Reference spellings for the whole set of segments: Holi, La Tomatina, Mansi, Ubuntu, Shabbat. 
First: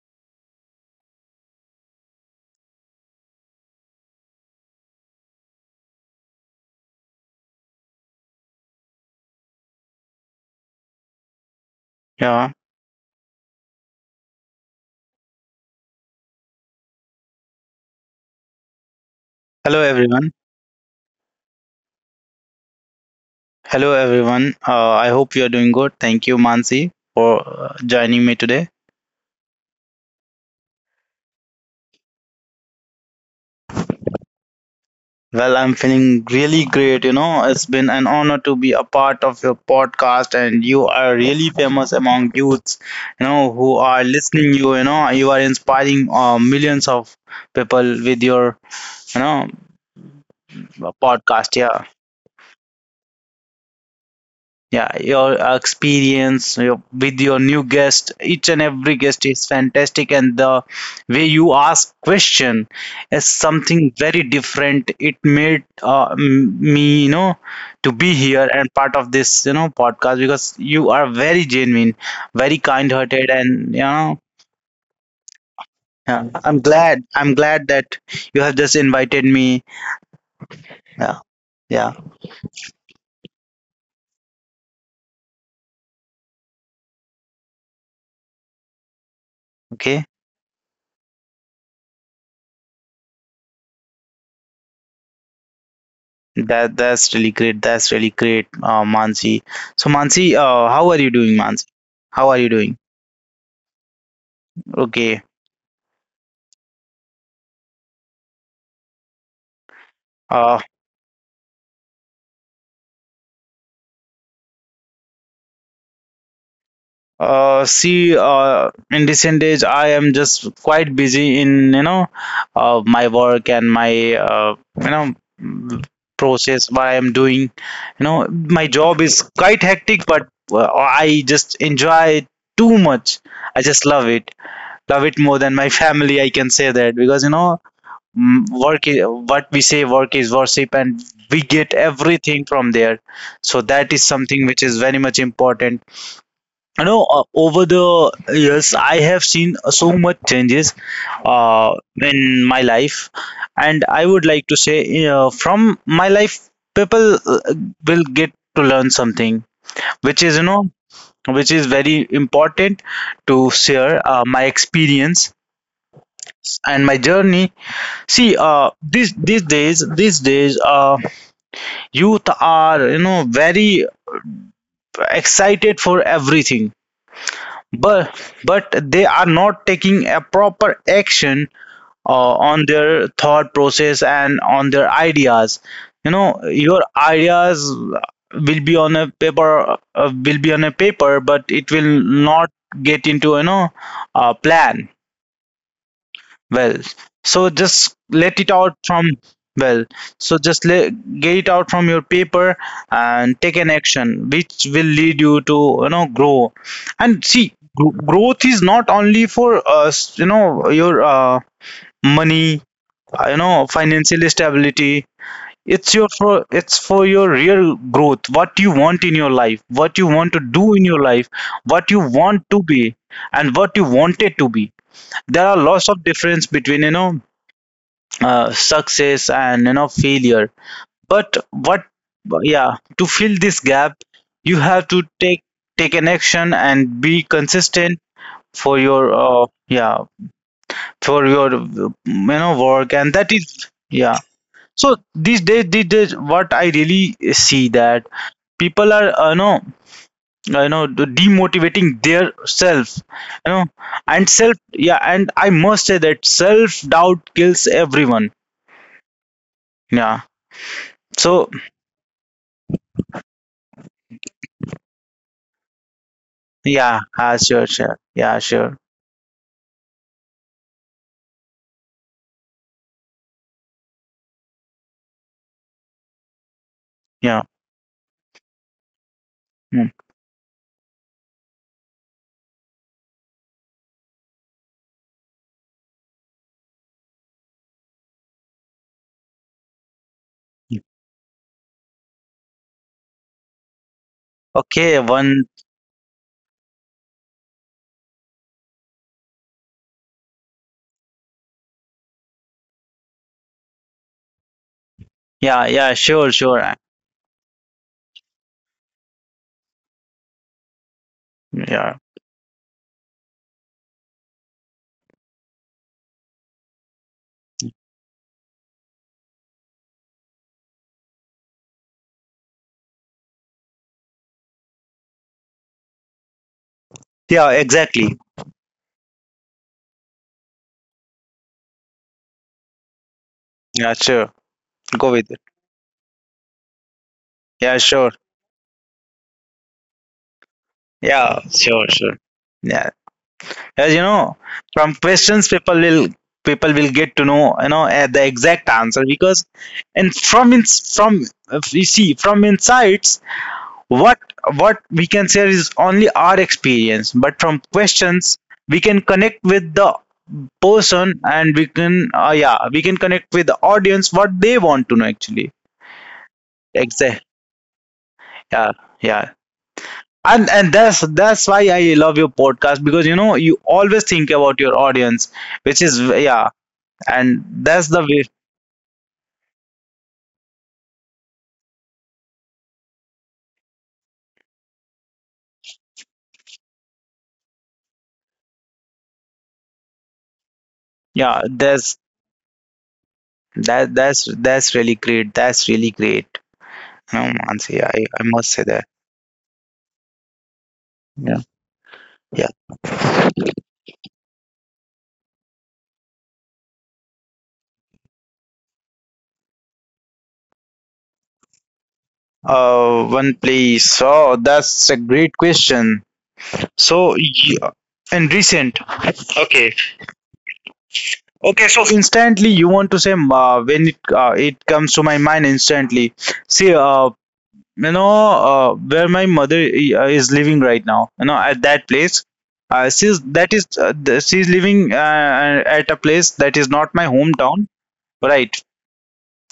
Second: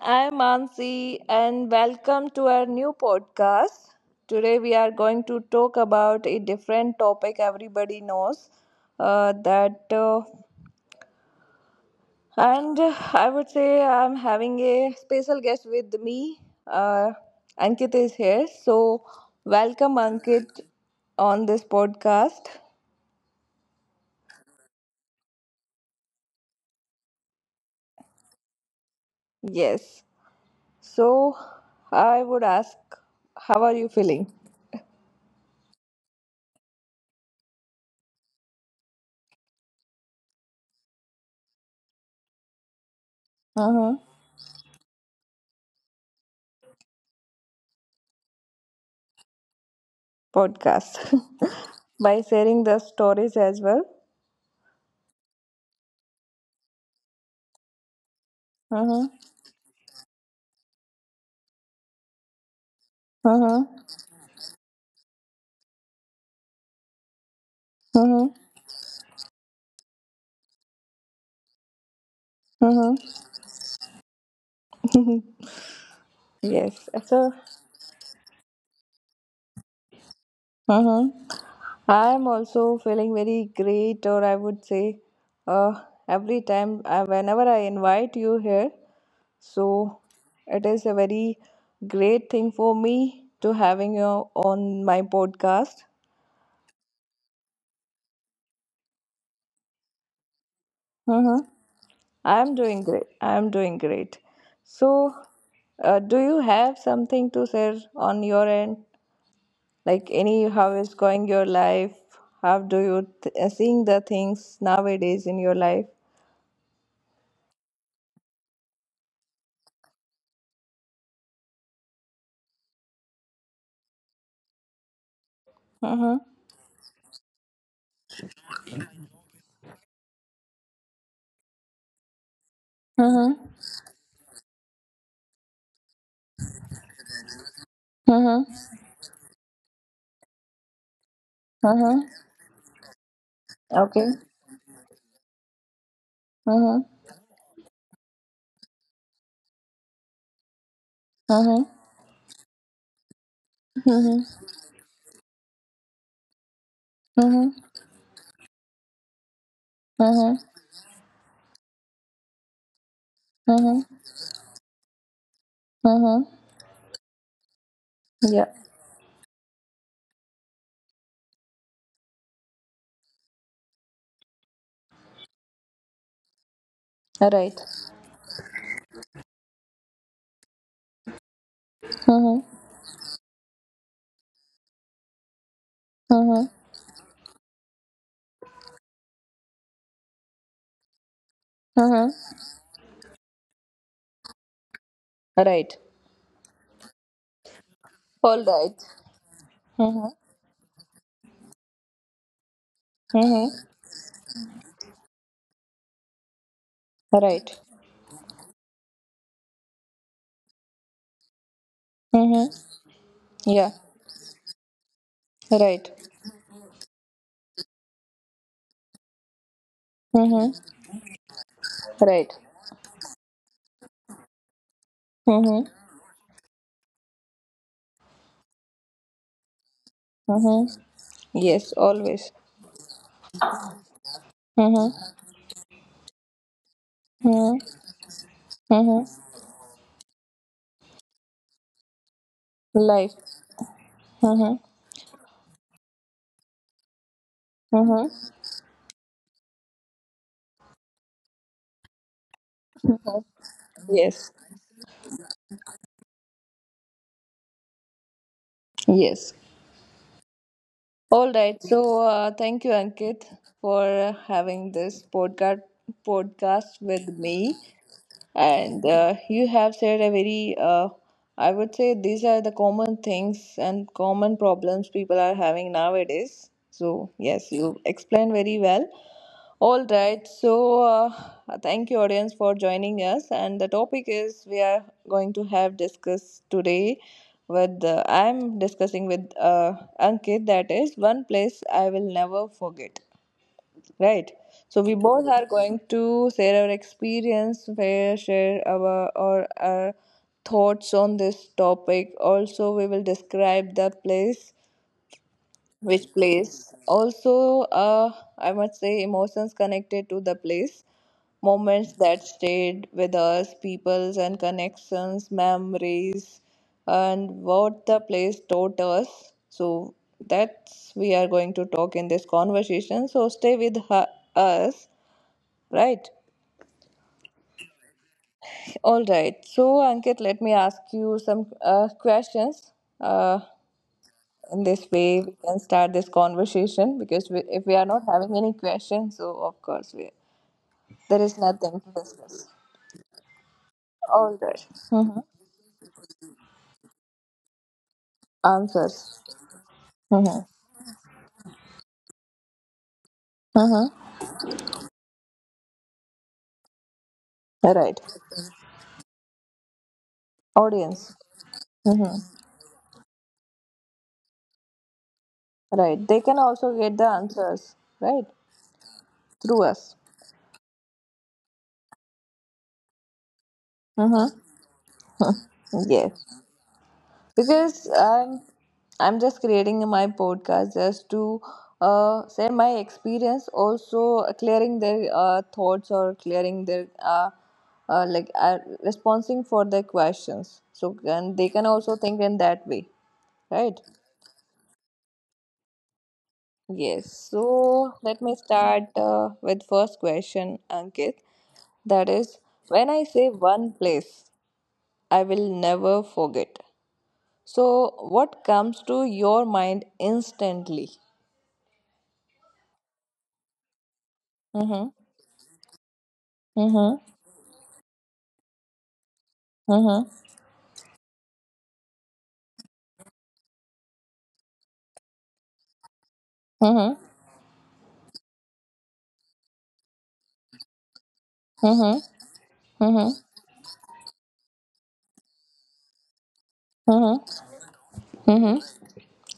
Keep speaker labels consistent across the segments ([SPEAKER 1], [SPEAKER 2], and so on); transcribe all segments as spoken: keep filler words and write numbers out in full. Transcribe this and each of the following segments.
[SPEAKER 1] I'm Ansi, and welcome to our new podcast. Today we are going to talk about a different topic everybody knows uh, that uh,
[SPEAKER 2] Yeah.
[SPEAKER 1] and I would say I'm having a special guest with me. Uh, Ankit is here. So
[SPEAKER 2] Hello,
[SPEAKER 1] welcome
[SPEAKER 2] everyone.
[SPEAKER 1] Ankit on this podcast.
[SPEAKER 2] Hello, everyone. Uh, I hope you are doing good. Thank you, Mansi, for uh, joining me today.
[SPEAKER 1] Yes. So I would ask, how are you feeling?
[SPEAKER 2] Well, I'm feeling really great. You know, it's been an honor to be a part of your podcast, and you are really famous among youths. You know, who
[SPEAKER 1] Uh-huh.
[SPEAKER 2] are listening. You, you know, you are inspiring uh, millions of people with your, you know,
[SPEAKER 1] Podcast.
[SPEAKER 2] podcast. Yeah.
[SPEAKER 1] By sharing the stories as well.
[SPEAKER 2] Yeah, your uh, experience, your, with your new guest, each and
[SPEAKER 1] Uh
[SPEAKER 2] every guest
[SPEAKER 1] huh.
[SPEAKER 2] is fantastic, and the way you ask question is
[SPEAKER 1] Uh huh.
[SPEAKER 2] something very different. It made uh, m- me, you know, to
[SPEAKER 1] Uh
[SPEAKER 2] be here
[SPEAKER 1] huh.
[SPEAKER 2] and part of this, you know, podcast, because you are very genuine, very kind
[SPEAKER 1] Uh
[SPEAKER 2] hearted, and you know.
[SPEAKER 1] huh.
[SPEAKER 2] Yeah, i'm
[SPEAKER 1] Yes.
[SPEAKER 2] glad i'm
[SPEAKER 1] So
[SPEAKER 2] glad that you have just invited me.
[SPEAKER 1] Uh huh.
[SPEAKER 2] Yeah. Yeah.
[SPEAKER 1] I'm also feeling very great, or I would say, uh, every time, uh, whenever I invite you here.
[SPEAKER 2] Okay.
[SPEAKER 1] So it is a very great thing for me to having you on my podcast.
[SPEAKER 2] That that's really great. That's really great, uh, Mansi. So Mansi, uh, how are you doing,
[SPEAKER 1] Uh-huh.
[SPEAKER 2] Mansi? How are you
[SPEAKER 1] I'm
[SPEAKER 2] doing?
[SPEAKER 1] doing great. I'm doing great. So,
[SPEAKER 2] Okay.
[SPEAKER 1] uh, do you have something to share on your end? Like any,
[SPEAKER 2] Uh,
[SPEAKER 1] how is going your life? How do you th- uh, seeing the things nowadays in your life?
[SPEAKER 2] uh, see, uh, in recent days, I am just quite busy in, you know, uh, my work and my uh, you know mm,
[SPEAKER 1] Mm-hmm.
[SPEAKER 2] process. What I am doing, you know, my job is quite hectic, but uh, I just enjoy it too much.
[SPEAKER 1] Mm-hmm.
[SPEAKER 2] I just love it. Love it more than my family. I can say that because you know, Mm, work
[SPEAKER 1] Mm-hmm.
[SPEAKER 2] is, what we say, work is worship, and we get
[SPEAKER 1] Mm-hmm.
[SPEAKER 2] everything from there. So that is
[SPEAKER 1] Okay.
[SPEAKER 2] something which is very much important, you
[SPEAKER 1] Mm-hmm.
[SPEAKER 2] know. Uh, over the years I have seen so much changes uh,
[SPEAKER 1] Mm-hmm.
[SPEAKER 2] in my life, and I would like
[SPEAKER 1] Mm-hmm.
[SPEAKER 2] to say, uh, from my life people uh,
[SPEAKER 1] Mm-hmm.
[SPEAKER 2] will get to learn something which is, you
[SPEAKER 1] Mm-hmm.
[SPEAKER 2] know, which is very important to share,
[SPEAKER 1] Mm-hmm.
[SPEAKER 2] uh, my experience
[SPEAKER 1] Mm-hmm.
[SPEAKER 2] and my journey. See,
[SPEAKER 1] Yeah.
[SPEAKER 2] uh, these these days, these days, uh, youth are, you know, very excited for everything,
[SPEAKER 1] Right.
[SPEAKER 2] but but they are not taking a proper action uh,
[SPEAKER 1] Mm-hmm.
[SPEAKER 2] on their thought process and on their ideas. You know,
[SPEAKER 1] Mm-hmm.
[SPEAKER 2] your ideas will be on a paper, uh, will be on a paper, but it will
[SPEAKER 1] Mm-hmm.
[SPEAKER 2] not get into, you know, a plan.
[SPEAKER 1] Right.
[SPEAKER 2] Well, so just let it
[SPEAKER 1] All
[SPEAKER 2] out
[SPEAKER 1] right.
[SPEAKER 2] from well,
[SPEAKER 1] Mm-hmm.
[SPEAKER 2] so just let, get it out from your paper and take
[SPEAKER 1] Mm-hmm.
[SPEAKER 2] an action which will lead you to, you know, grow. And see,
[SPEAKER 1] Right.
[SPEAKER 2] gro- growth is not only for us, you know, your uh,
[SPEAKER 1] Mm-hmm.
[SPEAKER 2] money, uh, you know,
[SPEAKER 1] Yeah.
[SPEAKER 2] financial stability. It's
[SPEAKER 1] Right.
[SPEAKER 2] your for it's for your real growth. What you want in your life, what you want to do in
[SPEAKER 1] Mm-hmm.
[SPEAKER 2] your life, what you
[SPEAKER 1] Right.
[SPEAKER 2] want to be, and what you wanted to be. There are
[SPEAKER 1] Mm-hmm.
[SPEAKER 2] lots of difference between, you know, uh, success and, you know, failure,
[SPEAKER 1] Mm-hmm.
[SPEAKER 2] but
[SPEAKER 1] Yes,
[SPEAKER 2] what.
[SPEAKER 1] always.
[SPEAKER 2] Yeah, to fill this gap you have to
[SPEAKER 1] Mm-hmm.
[SPEAKER 2] take take an action and be
[SPEAKER 1] Mm-hmm.
[SPEAKER 2] consistent for your,
[SPEAKER 1] Mm-hmm.
[SPEAKER 2] uh, yeah, for your, you know, work, and
[SPEAKER 1] Life.
[SPEAKER 2] that is, yeah.
[SPEAKER 1] Mm-hmm.
[SPEAKER 2] So these days these days what I really see that
[SPEAKER 1] Mm-hmm.
[SPEAKER 2] people are, uh, know you know, demotivating their self, you know, and
[SPEAKER 1] Yes.
[SPEAKER 2] self yeah, and I must say that self doubt kills everyone.
[SPEAKER 1] Yes.
[SPEAKER 2] Yeah.
[SPEAKER 1] All
[SPEAKER 2] So.
[SPEAKER 1] right. So uh, thank you, Ankit, for having this podcast podcast
[SPEAKER 2] Yeah,
[SPEAKER 1] with
[SPEAKER 2] uh,
[SPEAKER 1] me.
[SPEAKER 2] sure, sure. Yeah, sure.
[SPEAKER 1] And uh, you have said a very, uh, I would say these are the common things and common problems people are having nowadays. So,
[SPEAKER 2] Yeah.
[SPEAKER 1] yes, you explained very well.
[SPEAKER 2] Mm.
[SPEAKER 1] All right. So, uh, thank you, audience, for joining us. And the topic is we are going to have discussed today with, uh, I'm discussing with uh, Ankit, that is one place I will never forget. Right. So
[SPEAKER 2] Okay,
[SPEAKER 1] we both
[SPEAKER 2] one.
[SPEAKER 1] are going to share our experience, where share our or our thoughts on this topic. Also, we will describe the place,
[SPEAKER 2] Yeah, yeah,
[SPEAKER 1] which
[SPEAKER 2] sure, sure. uh,
[SPEAKER 1] place also, uh, I must say, emotions connected to the place,
[SPEAKER 2] Yeah,
[SPEAKER 1] moments that stayed with us peoples, and connections, memories, and what the place taught us. So that's we are going to talk in this conversation, so stay with hu- us. Right.
[SPEAKER 2] yeah, exactly.
[SPEAKER 1] All right. So Ankit, let me ask you some uh, questions, uh,
[SPEAKER 2] Yeah, sure.
[SPEAKER 1] in this
[SPEAKER 2] Go with
[SPEAKER 1] way
[SPEAKER 2] it.
[SPEAKER 1] we can start this conversation, because we,
[SPEAKER 2] Yeah,
[SPEAKER 1] if we are
[SPEAKER 2] sure.
[SPEAKER 1] not having any questions, so of course we there
[SPEAKER 2] Yeah,
[SPEAKER 1] is
[SPEAKER 2] sure,
[SPEAKER 1] nothing to
[SPEAKER 2] sure.
[SPEAKER 1] discuss.
[SPEAKER 2] Yeah, as you know,
[SPEAKER 1] All right.
[SPEAKER 2] from
[SPEAKER 1] Mm-hmm.
[SPEAKER 2] questions people will people will get to know, you know, uh, the exact answer,
[SPEAKER 1] Answers.
[SPEAKER 2] because and from
[SPEAKER 1] Mm-hmm.
[SPEAKER 2] ins from if you see from insights, what
[SPEAKER 1] Mm-hmm.
[SPEAKER 2] what we can share is only our experience, but from
[SPEAKER 1] Right.
[SPEAKER 2] questions we can connect with the person,
[SPEAKER 1] Audience.
[SPEAKER 2] and we can,
[SPEAKER 1] Mm-hmm.
[SPEAKER 2] uh, yeah we can connect with the audience, what they want to know actually.
[SPEAKER 1] Right, they can also get the
[SPEAKER 2] Exactly.
[SPEAKER 1] answers, right,
[SPEAKER 2] Yeah. Yeah.
[SPEAKER 1] through us.
[SPEAKER 2] And and that's that's why I love your podcast, because you know, you always think
[SPEAKER 1] Mm-hmm.
[SPEAKER 2] about your audience, which is, yeah,
[SPEAKER 1] Yes,
[SPEAKER 2] and that's the
[SPEAKER 1] because
[SPEAKER 2] way.
[SPEAKER 1] I'm I'm just creating my podcast just to uh, share my experience, also clearing their uh, thoughts, or clearing their uh, uh, like uh, responding for their questions. So
[SPEAKER 2] Yeah,
[SPEAKER 1] and they can
[SPEAKER 2] that's,
[SPEAKER 1] also think in that way,
[SPEAKER 2] that
[SPEAKER 1] right?
[SPEAKER 2] that's that's really great. That's really great. No
[SPEAKER 1] Yes.
[SPEAKER 2] Mansi, i
[SPEAKER 1] So
[SPEAKER 2] i
[SPEAKER 1] let me
[SPEAKER 2] must say that.
[SPEAKER 1] start uh, with first question, Ankit.
[SPEAKER 2] Yeah.
[SPEAKER 1] That
[SPEAKER 2] Yeah.
[SPEAKER 1] is, when I say one place, I will never forget, so what comes to your mind instantly?
[SPEAKER 2] Uh one place. Oh, that's a
[SPEAKER 1] Mm-hmm.
[SPEAKER 2] great question.
[SPEAKER 1] Mm-hmm.
[SPEAKER 2] So yeah, in recent okay,
[SPEAKER 1] Mm-hmm.
[SPEAKER 2] okay, so instantly you want to say, uh, when it uh, it comes to my mind instantly. See, uh,
[SPEAKER 1] Mm-hmm.
[SPEAKER 2] you know uh, where my mother i- uh, is living right now. You know, at that
[SPEAKER 1] Mm-hmm.
[SPEAKER 2] place, uh, she's
[SPEAKER 1] Mm-hmm.
[SPEAKER 2] that is uh, the- she's living uh, at a place that is not my hometown,
[SPEAKER 1] Mm-hmm.
[SPEAKER 2] right?
[SPEAKER 1] Mm-hmm.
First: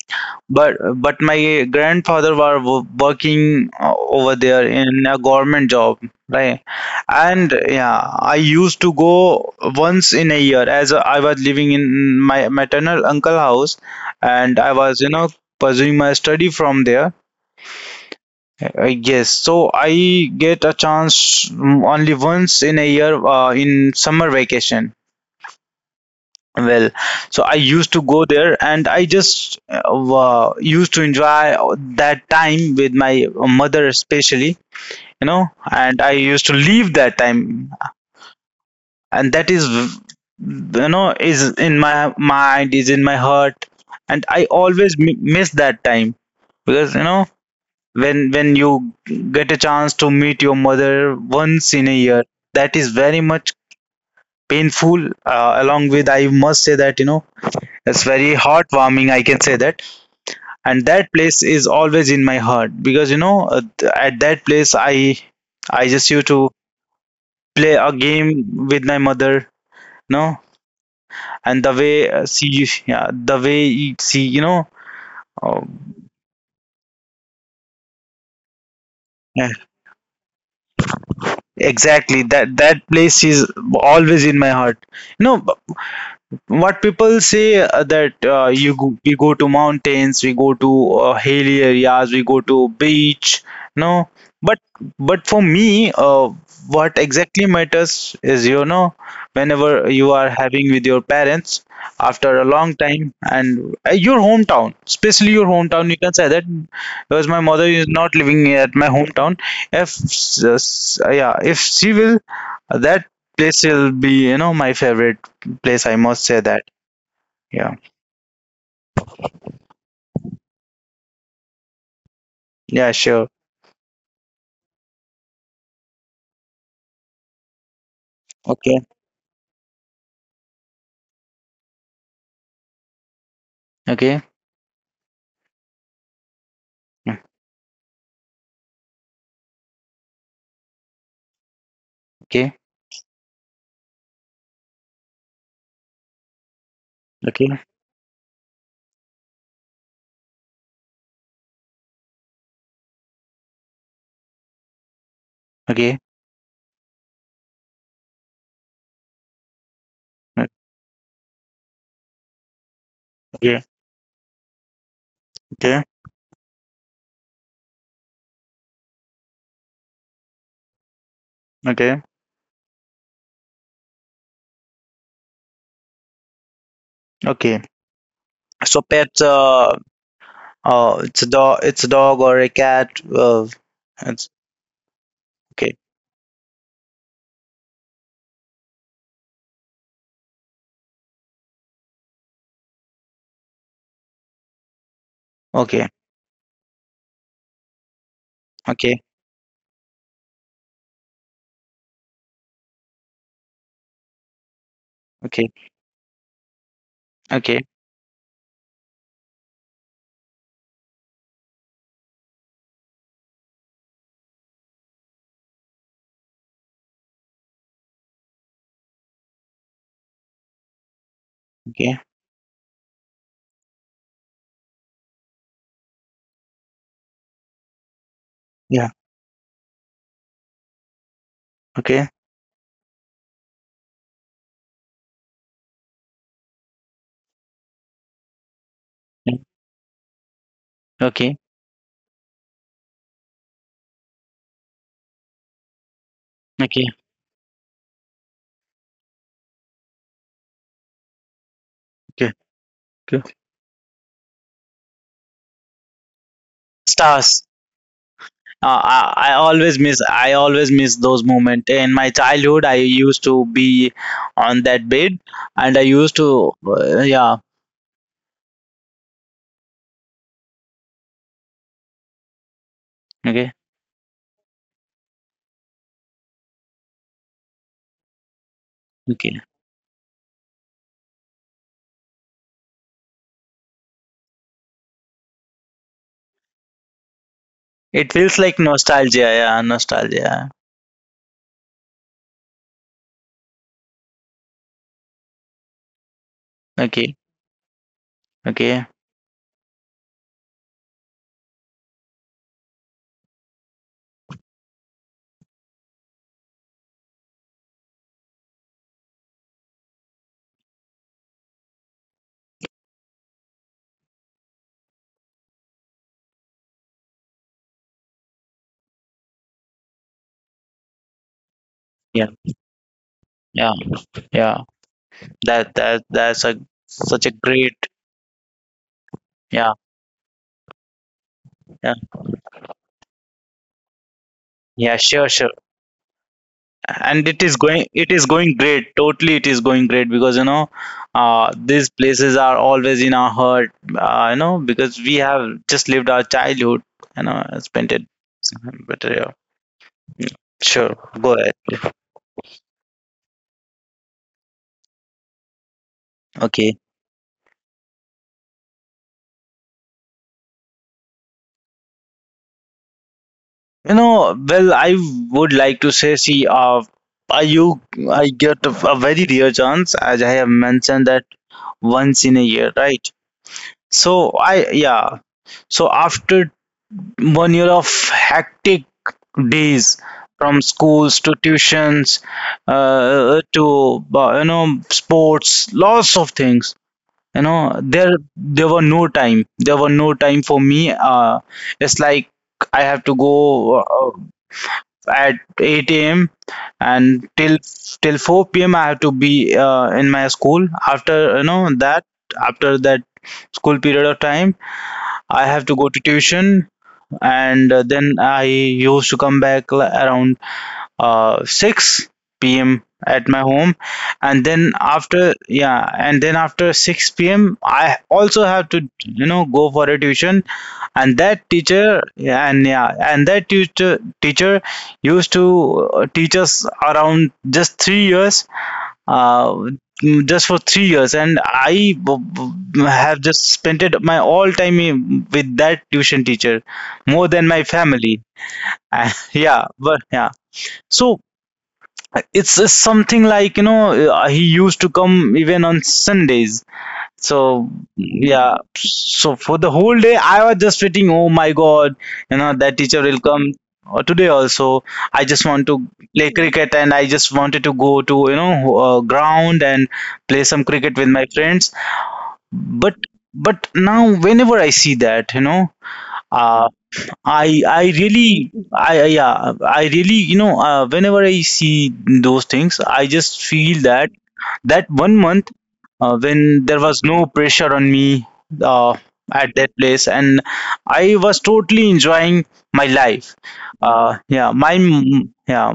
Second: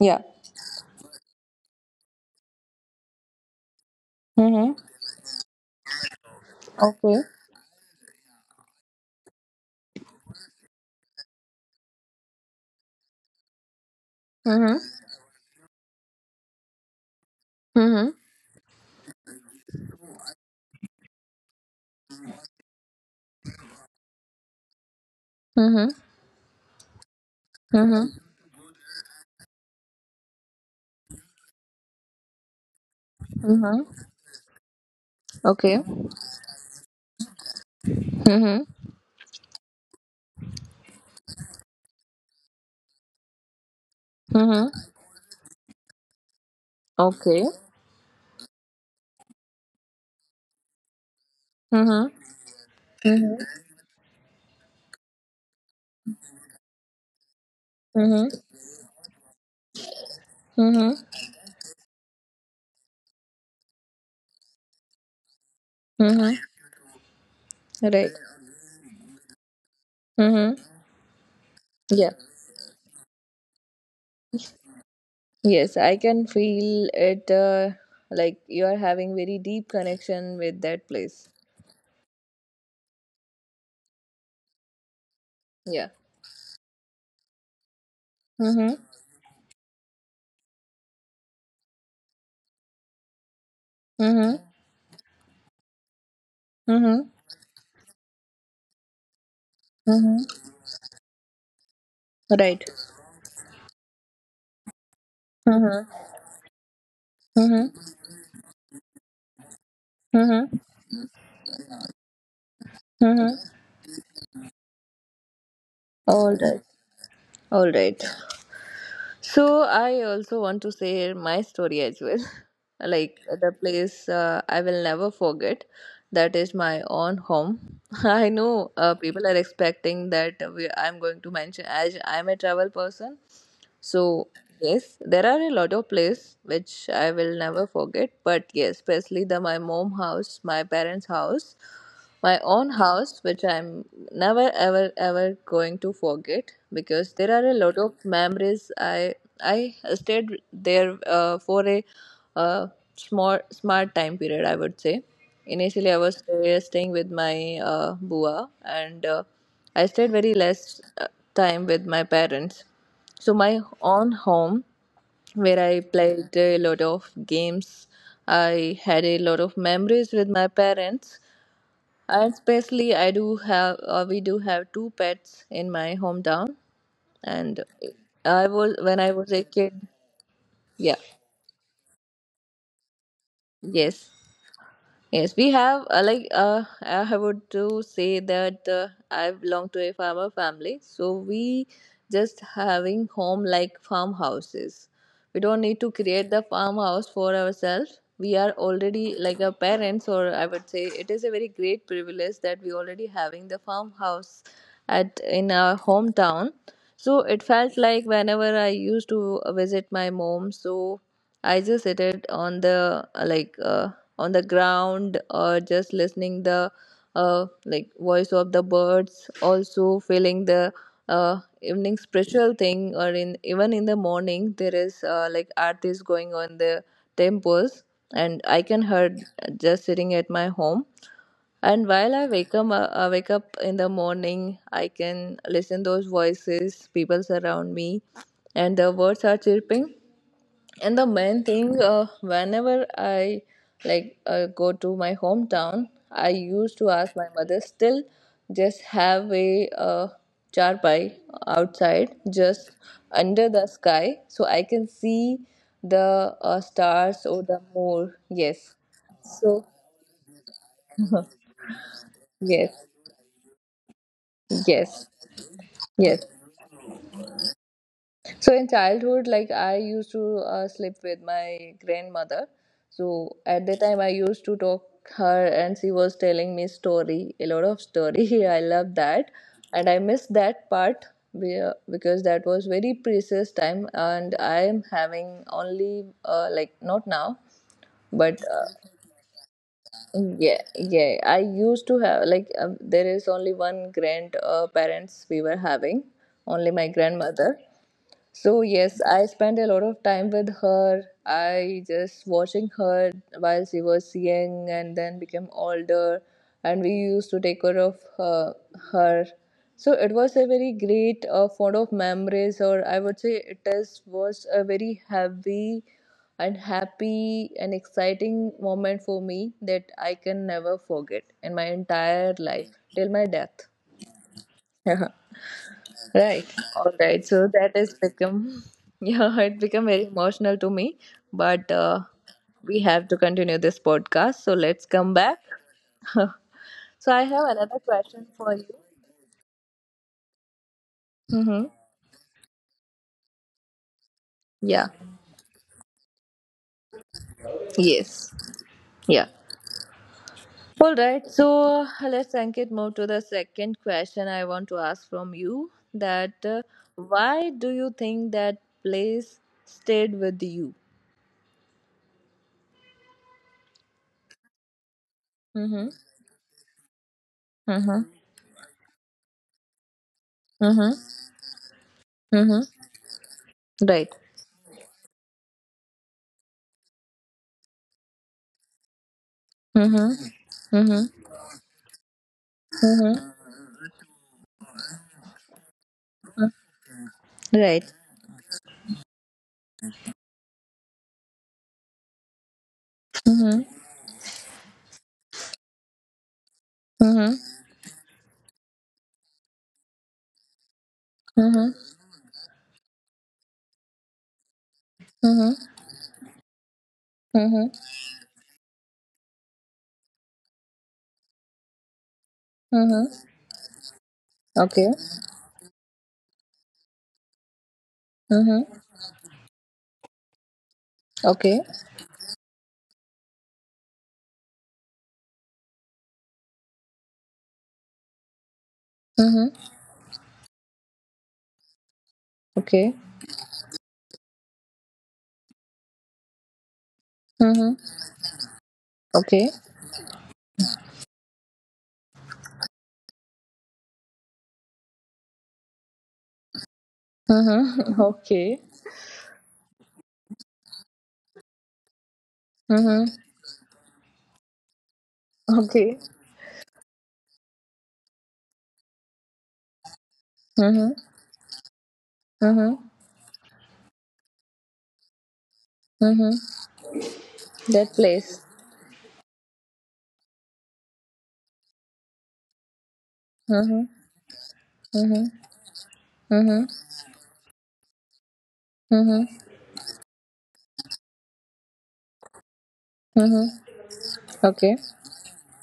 [SPEAKER 1] Yeah.
[SPEAKER 2] But but my grandfather were wo- working uh, over there
[SPEAKER 1] Mm-hmm.
[SPEAKER 2] in a government job, right?
[SPEAKER 1] Okay.
[SPEAKER 2] And yeah, I used to go once in a year, as I was living in my maternal uncle house, and I
[SPEAKER 1] Mm-hmm.
[SPEAKER 2] was, you know, pursuing my study from there.
[SPEAKER 1] Mm-hmm.
[SPEAKER 2] Uh, yes, so I get a chance mm, only once in a year uh, in summer vacation.
[SPEAKER 1] Mm-hmm.
[SPEAKER 2] Well, so I used to
[SPEAKER 1] Mm-hmm.
[SPEAKER 2] go there, and I just uh, wa- used to enjoy that time with my mother,
[SPEAKER 1] Mm-hmm.
[SPEAKER 2] especially, you know,
[SPEAKER 1] Okay.
[SPEAKER 2] and I used to leave that time,
[SPEAKER 1] Mm-hmm.
[SPEAKER 2] and that is, you know, is in my mind, is in my heart, and I
[SPEAKER 1] Mm-hmm.
[SPEAKER 2] always m- miss that time, because you know,
[SPEAKER 1] Okay.
[SPEAKER 2] when when you get a chance to meet your mother once in a
[SPEAKER 1] Mm-hmm.
[SPEAKER 2] year, that is very
[SPEAKER 1] Mm-hmm.
[SPEAKER 2] much painful. Uh, along with, I must say that, you know, it's very
[SPEAKER 1] Mm-hmm.
[SPEAKER 2] heartwarming, I can say that. And that
[SPEAKER 1] Mm-hmm.
[SPEAKER 2] place is always in my heart, because you know, uh, th- at that place, I I just used
[SPEAKER 1] Mm-hmm.
[SPEAKER 2] to play a
[SPEAKER 1] Right.
[SPEAKER 2] game with my mother, no,
[SPEAKER 1] Mm-hmm.
[SPEAKER 2] and the way
[SPEAKER 1] Yeah.
[SPEAKER 2] uh, she, yeah, the way you see, you know, uh,
[SPEAKER 1] Yes, I can feel it, uh, like you are having very
[SPEAKER 2] yeah,
[SPEAKER 1] deep connection with that place.
[SPEAKER 2] exactly, that that place is always in my heart. You know,
[SPEAKER 1] Yeah.
[SPEAKER 2] what people say, uh, that uh, you
[SPEAKER 1] Mm-hmm.
[SPEAKER 2] go, we go to mountains, we go to uh, hilly areas, we go to beach, no.
[SPEAKER 1] Mm-hmm.
[SPEAKER 2] But but for me, uh, what
[SPEAKER 1] Mm-hmm.
[SPEAKER 2] exactly matters is, you know, whenever you are
[SPEAKER 1] Mm-hmm.
[SPEAKER 2] having with your parents after a
[SPEAKER 1] Right.
[SPEAKER 2] long time, and uh, your hometown, especially your hometown,
[SPEAKER 1] Mm-hmm.
[SPEAKER 2] you can say that, because my mother is
[SPEAKER 1] Mm-hmm.
[SPEAKER 2] not living at my hometown. If s- uh,
[SPEAKER 1] Mm-hmm.
[SPEAKER 2] s- Yeah, if she will, that
[SPEAKER 1] Mm-hmm.
[SPEAKER 2] place will be, you know, my favorite place. I must say
[SPEAKER 1] All
[SPEAKER 2] that.
[SPEAKER 1] right.
[SPEAKER 2] Yeah.
[SPEAKER 1] All right. So I also want to share my story as well.
[SPEAKER 2] Yeah.
[SPEAKER 1] Like
[SPEAKER 2] Sure.
[SPEAKER 1] the place, uh, I will never forget. That is my own home. I know,
[SPEAKER 2] Okay.
[SPEAKER 1] uh, people are expecting that we, I'm going to mention as I'm a travel person.
[SPEAKER 2] Okay.
[SPEAKER 1] So yes, there are a lot of places which I will never forget. But yes, especially the my mom house, my parents' house, my
[SPEAKER 2] Okay.
[SPEAKER 1] own house, which I'm never ever ever going to forget, because there
[SPEAKER 2] Okay.
[SPEAKER 1] are a lot of memories. I I stayed there uh, for a uh, smart smart time period, I would say. Initially,
[SPEAKER 2] Okay.
[SPEAKER 1] I was uh, staying with my uh, bua, and uh, I stayed very less uh, time with my parents. So my
[SPEAKER 2] Okay.
[SPEAKER 1] own home, where
[SPEAKER 2] Okay.
[SPEAKER 1] I played a lot of games, I had a lot of memories with my parents.
[SPEAKER 2] Okay.
[SPEAKER 1] And especially, I do have uh, we do have two pets in my hometown,
[SPEAKER 2] Okay.
[SPEAKER 1] and I was
[SPEAKER 2] So
[SPEAKER 1] when I
[SPEAKER 2] pets.
[SPEAKER 1] was a
[SPEAKER 2] Uh.
[SPEAKER 1] kid. Yeah.
[SPEAKER 2] Uh. It's a dog. It's a dog or a cat. Uh.
[SPEAKER 1] Yes.
[SPEAKER 2] It's
[SPEAKER 1] Yes, we
[SPEAKER 2] okay.
[SPEAKER 1] have, uh, like uh, I would to say that, uh, I belong to a farmer family, so we just having home like farmhouses. We don't need
[SPEAKER 2] Okay.
[SPEAKER 1] to create the farmhouse for ourselves. We are
[SPEAKER 2] Okay.
[SPEAKER 1] already like our parents, or I would say it is a very great privilege that we already having the farmhouse at
[SPEAKER 2] Okay.
[SPEAKER 1] in our hometown. So it
[SPEAKER 2] Okay.
[SPEAKER 1] felt like whenever I used to visit my mom, so I just sit it on the uh, like uh, on the ground, or just listening the uh, like voice of the birds. Also feeling the uh,
[SPEAKER 2] Okay.
[SPEAKER 1] evening spiritual thing, or in even in the morning there is, uh, like art is going on the temples, and I can
[SPEAKER 2] Yeah.
[SPEAKER 1] heard just sitting at my home. And
[SPEAKER 2] Okay.
[SPEAKER 1] while I wake up, uh, I wake up in the morning, I can listen those voices, people surround me, and the birds
[SPEAKER 2] Yeah.
[SPEAKER 1] are chirping. And the
[SPEAKER 2] Okay.
[SPEAKER 1] main thing, uh, whenever I like uh, go to my hometown, I used
[SPEAKER 2] Okay.
[SPEAKER 1] to ask my mother still just have a uh, charpai outside,
[SPEAKER 2] Okay.
[SPEAKER 1] just
[SPEAKER 2] Okay.
[SPEAKER 1] under the sky, so I can see the uh, stars
[SPEAKER 2] Stars.
[SPEAKER 1] or the moon. Yes.
[SPEAKER 2] Uh, I, I
[SPEAKER 1] So
[SPEAKER 2] always miss I always miss those moments. In my childhood, I
[SPEAKER 1] yes,
[SPEAKER 2] used to be on that
[SPEAKER 1] yes,
[SPEAKER 2] bed, and I used
[SPEAKER 1] yes.
[SPEAKER 2] to, uh, yeah.
[SPEAKER 1] So in childhood, like I used to uh, sleep with my grandmother. So
[SPEAKER 2] Okay,
[SPEAKER 1] at the time, I used to talk her, and she was telling me story, a lot of story. I love that,
[SPEAKER 2] okay.
[SPEAKER 1] and I miss that part, where- because that was very precious time, and I am having only, uh, like not now,
[SPEAKER 2] It feels
[SPEAKER 1] but
[SPEAKER 2] like
[SPEAKER 1] uh,
[SPEAKER 2] nostalgia, yeah, nostalgia.
[SPEAKER 1] yeah, yeah. I used to have, like uh, there is only one grand uh, parents we were having, only my
[SPEAKER 2] Okay,
[SPEAKER 1] grandmother. So
[SPEAKER 2] okay.
[SPEAKER 1] yes, I spent a lot of time with her. I just watching her while she was young and then became older, and we used to take care of her. her. So it was a very great uh, fond of memories, or I would say it is was a very heavy and happy and exciting moment for me that I can never forget in my
[SPEAKER 2] Yeah,
[SPEAKER 1] entire life till my
[SPEAKER 2] yeah,
[SPEAKER 1] death.
[SPEAKER 2] yeah. That that that's
[SPEAKER 1] Right.
[SPEAKER 2] a
[SPEAKER 1] All
[SPEAKER 2] Such a
[SPEAKER 1] right. So
[SPEAKER 2] great,
[SPEAKER 1] that has become, yeah, it
[SPEAKER 2] yeah,
[SPEAKER 1] become very emotional to me. But
[SPEAKER 2] yeah,
[SPEAKER 1] uh, we have to continue this podcast. So let's
[SPEAKER 2] yeah,
[SPEAKER 1] come
[SPEAKER 2] sure,
[SPEAKER 1] back.
[SPEAKER 2] sure.
[SPEAKER 1] So
[SPEAKER 2] And
[SPEAKER 1] I
[SPEAKER 2] it
[SPEAKER 1] have
[SPEAKER 2] is going
[SPEAKER 1] another
[SPEAKER 2] it is
[SPEAKER 1] question
[SPEAKER 2] going
[SPEAKER 1] for you.
[SPEAKER 2] great. Totally it is going great, because you know, uh
[SPEAKER 1] Mm-hmm.
[SPEAKER 2] these places are always in our heart, uh, you know, because
[SPEAKER 1] Yeah.
[SPEAKER 2] we have just lived our childhood, you know, spent it.
[SPEAKER 1] Yes.
[SPEAKER 2] But yeah,
[SPEAKER 1] Yeah.
[SPEAKER 2] sure,
[SPEAKER 1] All
[SPEAKER 2] go
[SPEAKER 1] right.
[SPEAKER 2] ahead.
[SPEAKER 1] So
[SPEAKER 2] Yeah.
[SPEAKER 1] let's Ankit move to the second question I want to ask from you. That, uh,
[SPEAKER 2] Okay.
[SPEAKER 1] why do you think that place stayed with you?
[SPEAKER 2] You know, well, I would like to
[SPEAKER 1] Mm-hmm.
[SPEAKER 2] say, see, uh, I you
[SPEAKER 1] Mm-hmm.
[SPEAKER 2] I get a a very rare chance, as I have
[SPEAKER 1] Mm-hmm.
[SPEAKER 2] mentioned, that once in a
[SPEAKER 1] Mm-hmm.
[SPEAKER 2] year, right?
[SPEAKER 1] Right.
[SPEAKER 2] So I yeah, so after one year of hectic days,
[SPEAKER 1] Mhm.
[SPEAKER 2] from
[SPEAKER 1] Mhm.
[SPEAKER 2] schools to tuitions,
[SPEAKER 1] Mhm.
[SPEAKER 2] uh, to uh, you know, sports, lots of
[SPEAKER 1] Mhm.
[SPEAKER 2] things. You know,
[SPEAKER 1] Right.
[SPEAKER 2] there there were no time. There were no time for me. Uh, it's like I have to
[SPEAKER 1] Mhm.
[SPEAKER 2] go uh, at eight a m and
[SPEAKER 1] Mhm.
[SPEAKER 2] till till four p m. I have to be uh, in my school. After, you know,
[SPEAKER 1] Mhm.
[SPEAKER 2] that after that school period of time, I
[SPEAKER 1] Mhm.
[SPEAKER 2] have to go to tuition, and
[SPEAKER 1] Mhm.
[SPEAKER 2] uh, then I used to come back li- around uh, six p m
[SPEAKER 1] Mhm.
[SPEAKER 2] at my home, and then
[SPEAKER 1] Okay.
[SPEAKER 2] after yeah, and then after six p m. I also have to,
[SPEAKER 1] Mhm.
[SPEAKER 2] you know, go for a tuition, and that
[SPEAKER 1] Okay.
[SPEAKER 2] teacher and yeah, and that teacher teacher used to uh, teach us around just three years, uh,
[SPEAKER 1] Mhm.
[SPEAKER 2] mm, just for three years, and i b- b-
[SPEAKER 1] Okay.
[SPEAKER 2] have just spent it my all time in- with that tuition teacher, more than my
[SPEAKER 1] Mhm.
[SPEAKER 2] family.
[SPEAKER 1] Okay.
[SPEAKER 2] Yeah, but yeah, so it's, it's something like, you know, uh, he used to come even on Sundays. So
[SPEAKER 1] Mhm.
[SPEAKER 2] yeah,
[SPEAKER 1] Okay.
[SPEAKER 2] so for the whole day I was just waiting. Oh my God, you know, that teacher will
[SPEAKER 1] Mhm.
[SPEAKER 2] come. Or today also, I just want to
[SPEAKER 1] Okay.
[SPEAKER 2] play cricket, and I just wanted to go to, you know, uh, ground and play some cricket
[SPEAKER 1] Mhm.
[SPEAKER 2] with my friends.
[SPEAKER 1] Mhm.
[SPEAKER 2] But but now whenever I see that, you know,
[SPEAKER 1] Mhm.
[SPEAKER 2] uh, I I
[SPEAKER 1] That
[SPEAKER 2] really
[SPEAKER 1] place.
[SPEAKER 2] I I- yeah I really you know uh, whenever I see those things, I just feel
[SPEAKER 1] Mhm.
[SPEAKER 2] that that one
[SPEAKER 1] Mhm.
[SPEAKER 2] month uh, when
[SPEAKER 1] Mhm.
[SPEAKER 2] there was no pressure on me uh,
[SPEAKER 1] Mhm.
[SPEAKER 2] at that place, and I was totally enjoying my life
[SPEAKER 1] Mhm.
[SPEAKER 2] uh, yeah my
[SPEAKER 1] Okay.
[SPEAKER 2] m- yeah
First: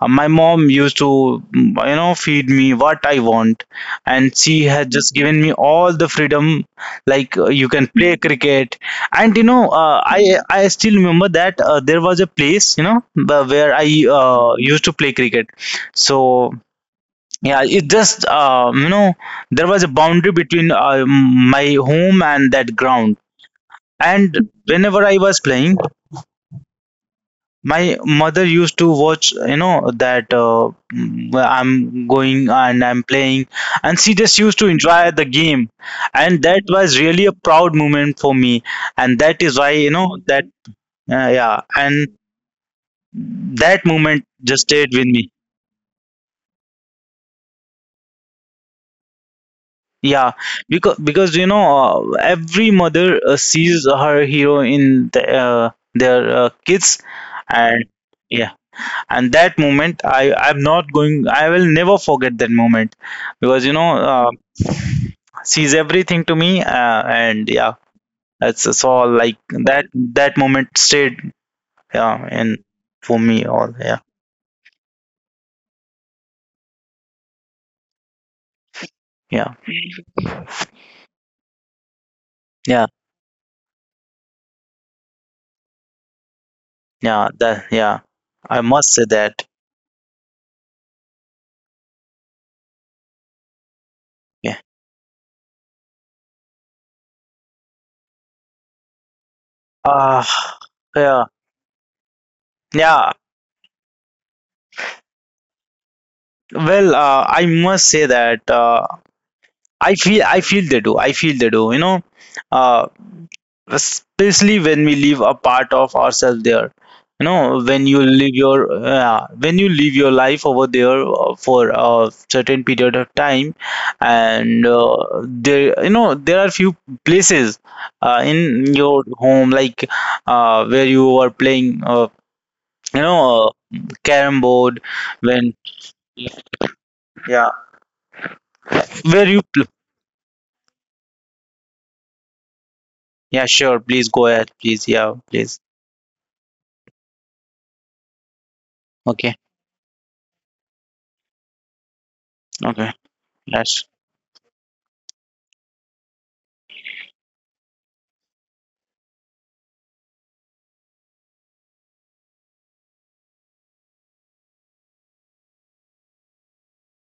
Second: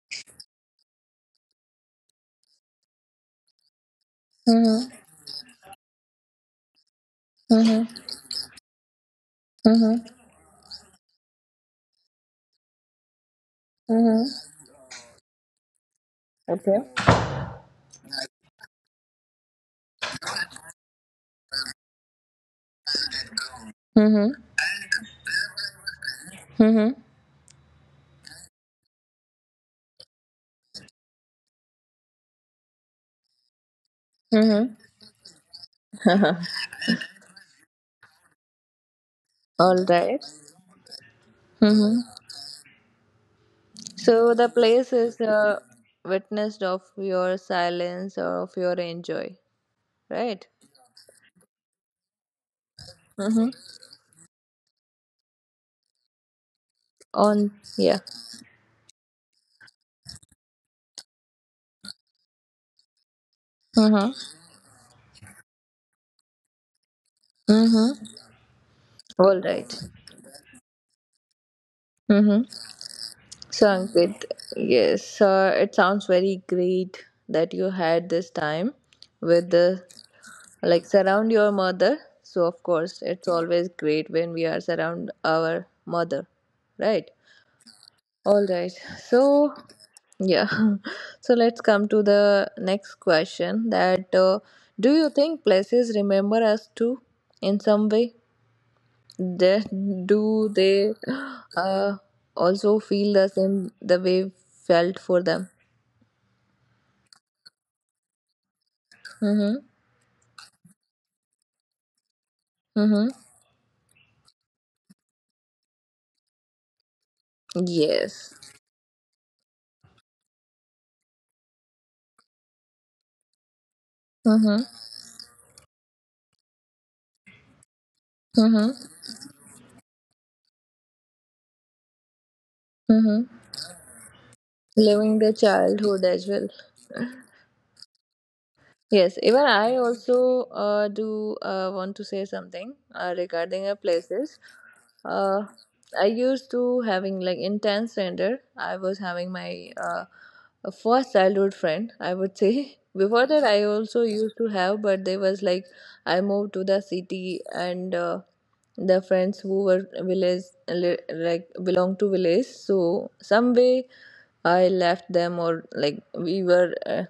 [SPEAKER 2] uh, My mom used to mm, you know feed me what I want, and she had
[SPEAKER 1] Mhm.
[SPEAKER 2] just given me all the freedom, like, uh, you can
[SPEAKER 1] Mhm.
[SPEAKER 2] play cricket. And you know uh,
[SPEAKER 1] Mhm.
[SPEAKER 2] i i still remember that uh, there was a place, you know, the- where I
[SPEAKER 1] Mhm.
[SPEAKER 2] uh, used to play cricket. So
[SPEAKER 1] Okay.
[SPEAKER 2] yeah, it just uh, you know there was a boundary between uh, my home and that ground.
[SPEAKER 1] Mhm.
[SPEAKER 2] And whenever I was playing,
[SPEAKER 1] Mhm.
[SPEAKER 2] my mother used to watch, you know, that uh, mm, I'm going and I'm playing, and she just used to
[SPEAKER 1] Mhm.
[SPEAKER 2] enjoy the game, and that was really a proud moment for me, and that is why
[SPEAKER 1] All
[SPEAKER 2] you know
[SPEAKER 1] right.
[SPEAKER 2] that uh, yeah,
[SPEAKER 1] Mm-hmm.
[SPEAKER 2] and that moment
[SPEAKER 1] So the
[SPEAKER 2] just stayed
[SPEAKER 1] place
[SPEAKER 2] with
[SPEAKER 1] is
[SPEAKER 2] me.
[SPEAKER 1] a witness of your silence or of your enjoy,
[SPEAKER 2] Yeah,
[SPEAKER 1] right?
[SPEAKER 2] because because you know uh, every mother uh,
[SPEAKER 1] Mm-hmm.
[SPEAKER 2] sees her hero in the, uh, their uh, kids,
[SPEAKER 1] On
[SPEAKER 2] and
[SPEAKER 1] yeah.
[SPEAKER 2] yeah, and that moment I I'm not going I will never forget that moment, because you know uh,
[SPEAKER 1] Mm-hmm.
[SPEAKER 2] she's everything to me, uh, and yeah,
[SPEAKER 1] Mm-hmm.
[SPEAKER 2] that's, that's all. Like
[SPEAKER 1] All right.
[SPEAKER 2] that that moment stayed, yeah,
[SPEAKER 1] Mm-hmm.
[SPEAKER 2] and for me
[SPEAKER 1] So
[SPEAKER 2] all, yeah,
[SPEAKER 1] Ankit, yes, uh, it sounds very great that you had this time with
[SPEAKER 2] yeah,
[SPEAKER 1] the like surround your mother. So of
[SPEAKER 2] yeah,
[SPEAKER 1] course, it's always great when we are surround our mother, right?
[SPEAKER 2] yeah, that, yeah.
[SPEAKER 1] All
[SPEAKER 2] I
[SPEAKER 1] right.
[SPEAKER 2] must say
[SPEAKER 1] So
[SPEAKER 2] that.
[SPEAKER 1] Yeah. So let's come to the next question, that uh,
[SPEAKER 2] Yeah.
[SPEAKER 1] do you think places remember us too in some way? That
[SPEAKER 2] Ah,
[SPEAKER 1] do they,
[SPEAKER 2] yeah,
[SPEAKER 1] uh, also
[SPEAKER 2] yeah.
[SPEAKER 1] feel the same the way we felt for them?
[SPEAKER 2] Well, uh, I must say that, uh,
[SPEAKER 1] Mm-hmm.
[SPEAKER 2] I feel, I feel they do. I feel they do. You know, uh,
[SPEAKER 1] Mm-hmm.
[SPEAKER 2] especially when we leave a part of ourselves there. You know, when you live
[SPEAKER 1] Yes.
[SPEAKER 2] your uh, when you live your life over there uh, for a certain period of time, and
[SPEAKER 1] Mm-hmm.
[SPEAKER 2] uh, there, you know, there are few places uh, in
[SPEAKER 1] Mm-hmm.
[SPEAKER 2] your home, like uh, where you were playing, uh, you know
[SPEAKER 1] Mm-hmm.
[SPEAKER 2] uh, carrom board.
[SPEAKER 1] Living their
[SPEAKER 2] When
[SPEAKER 1] childhood as well.
[SPEAKER 2] yeah,
[SPEAKER 1] Yes,
[SPEAKER 2] where you.
[SPEAKER 1] even I also uh, do uh, want to say something uh,
[SPEAKER 2] Yeah,
[SPEAKER 1] regarding our
[SPEAKER 2] sure. Please go
[SPEAKER 1] places.
[SPEAKER 2] ahead. Please. Yeah,
[SPEAKER 1] Uh,
[SPEAKER 2] please.
[SPEAKER 1] I used to having like in tenth standard, I was having
[SPEAKER 2] Okay.
[SPEAKER 1] my uh, a first childhood friend, I would say.
[SPEAKER 2] Okay.
[SPEAKER 1] Before that, I
[SPEAKER 2] That's
[SPEAKER 1] also used to have, but there was like I moved to the city, and uh, the friends who were village li- like belong to village, so some way I left them, or like we were uh,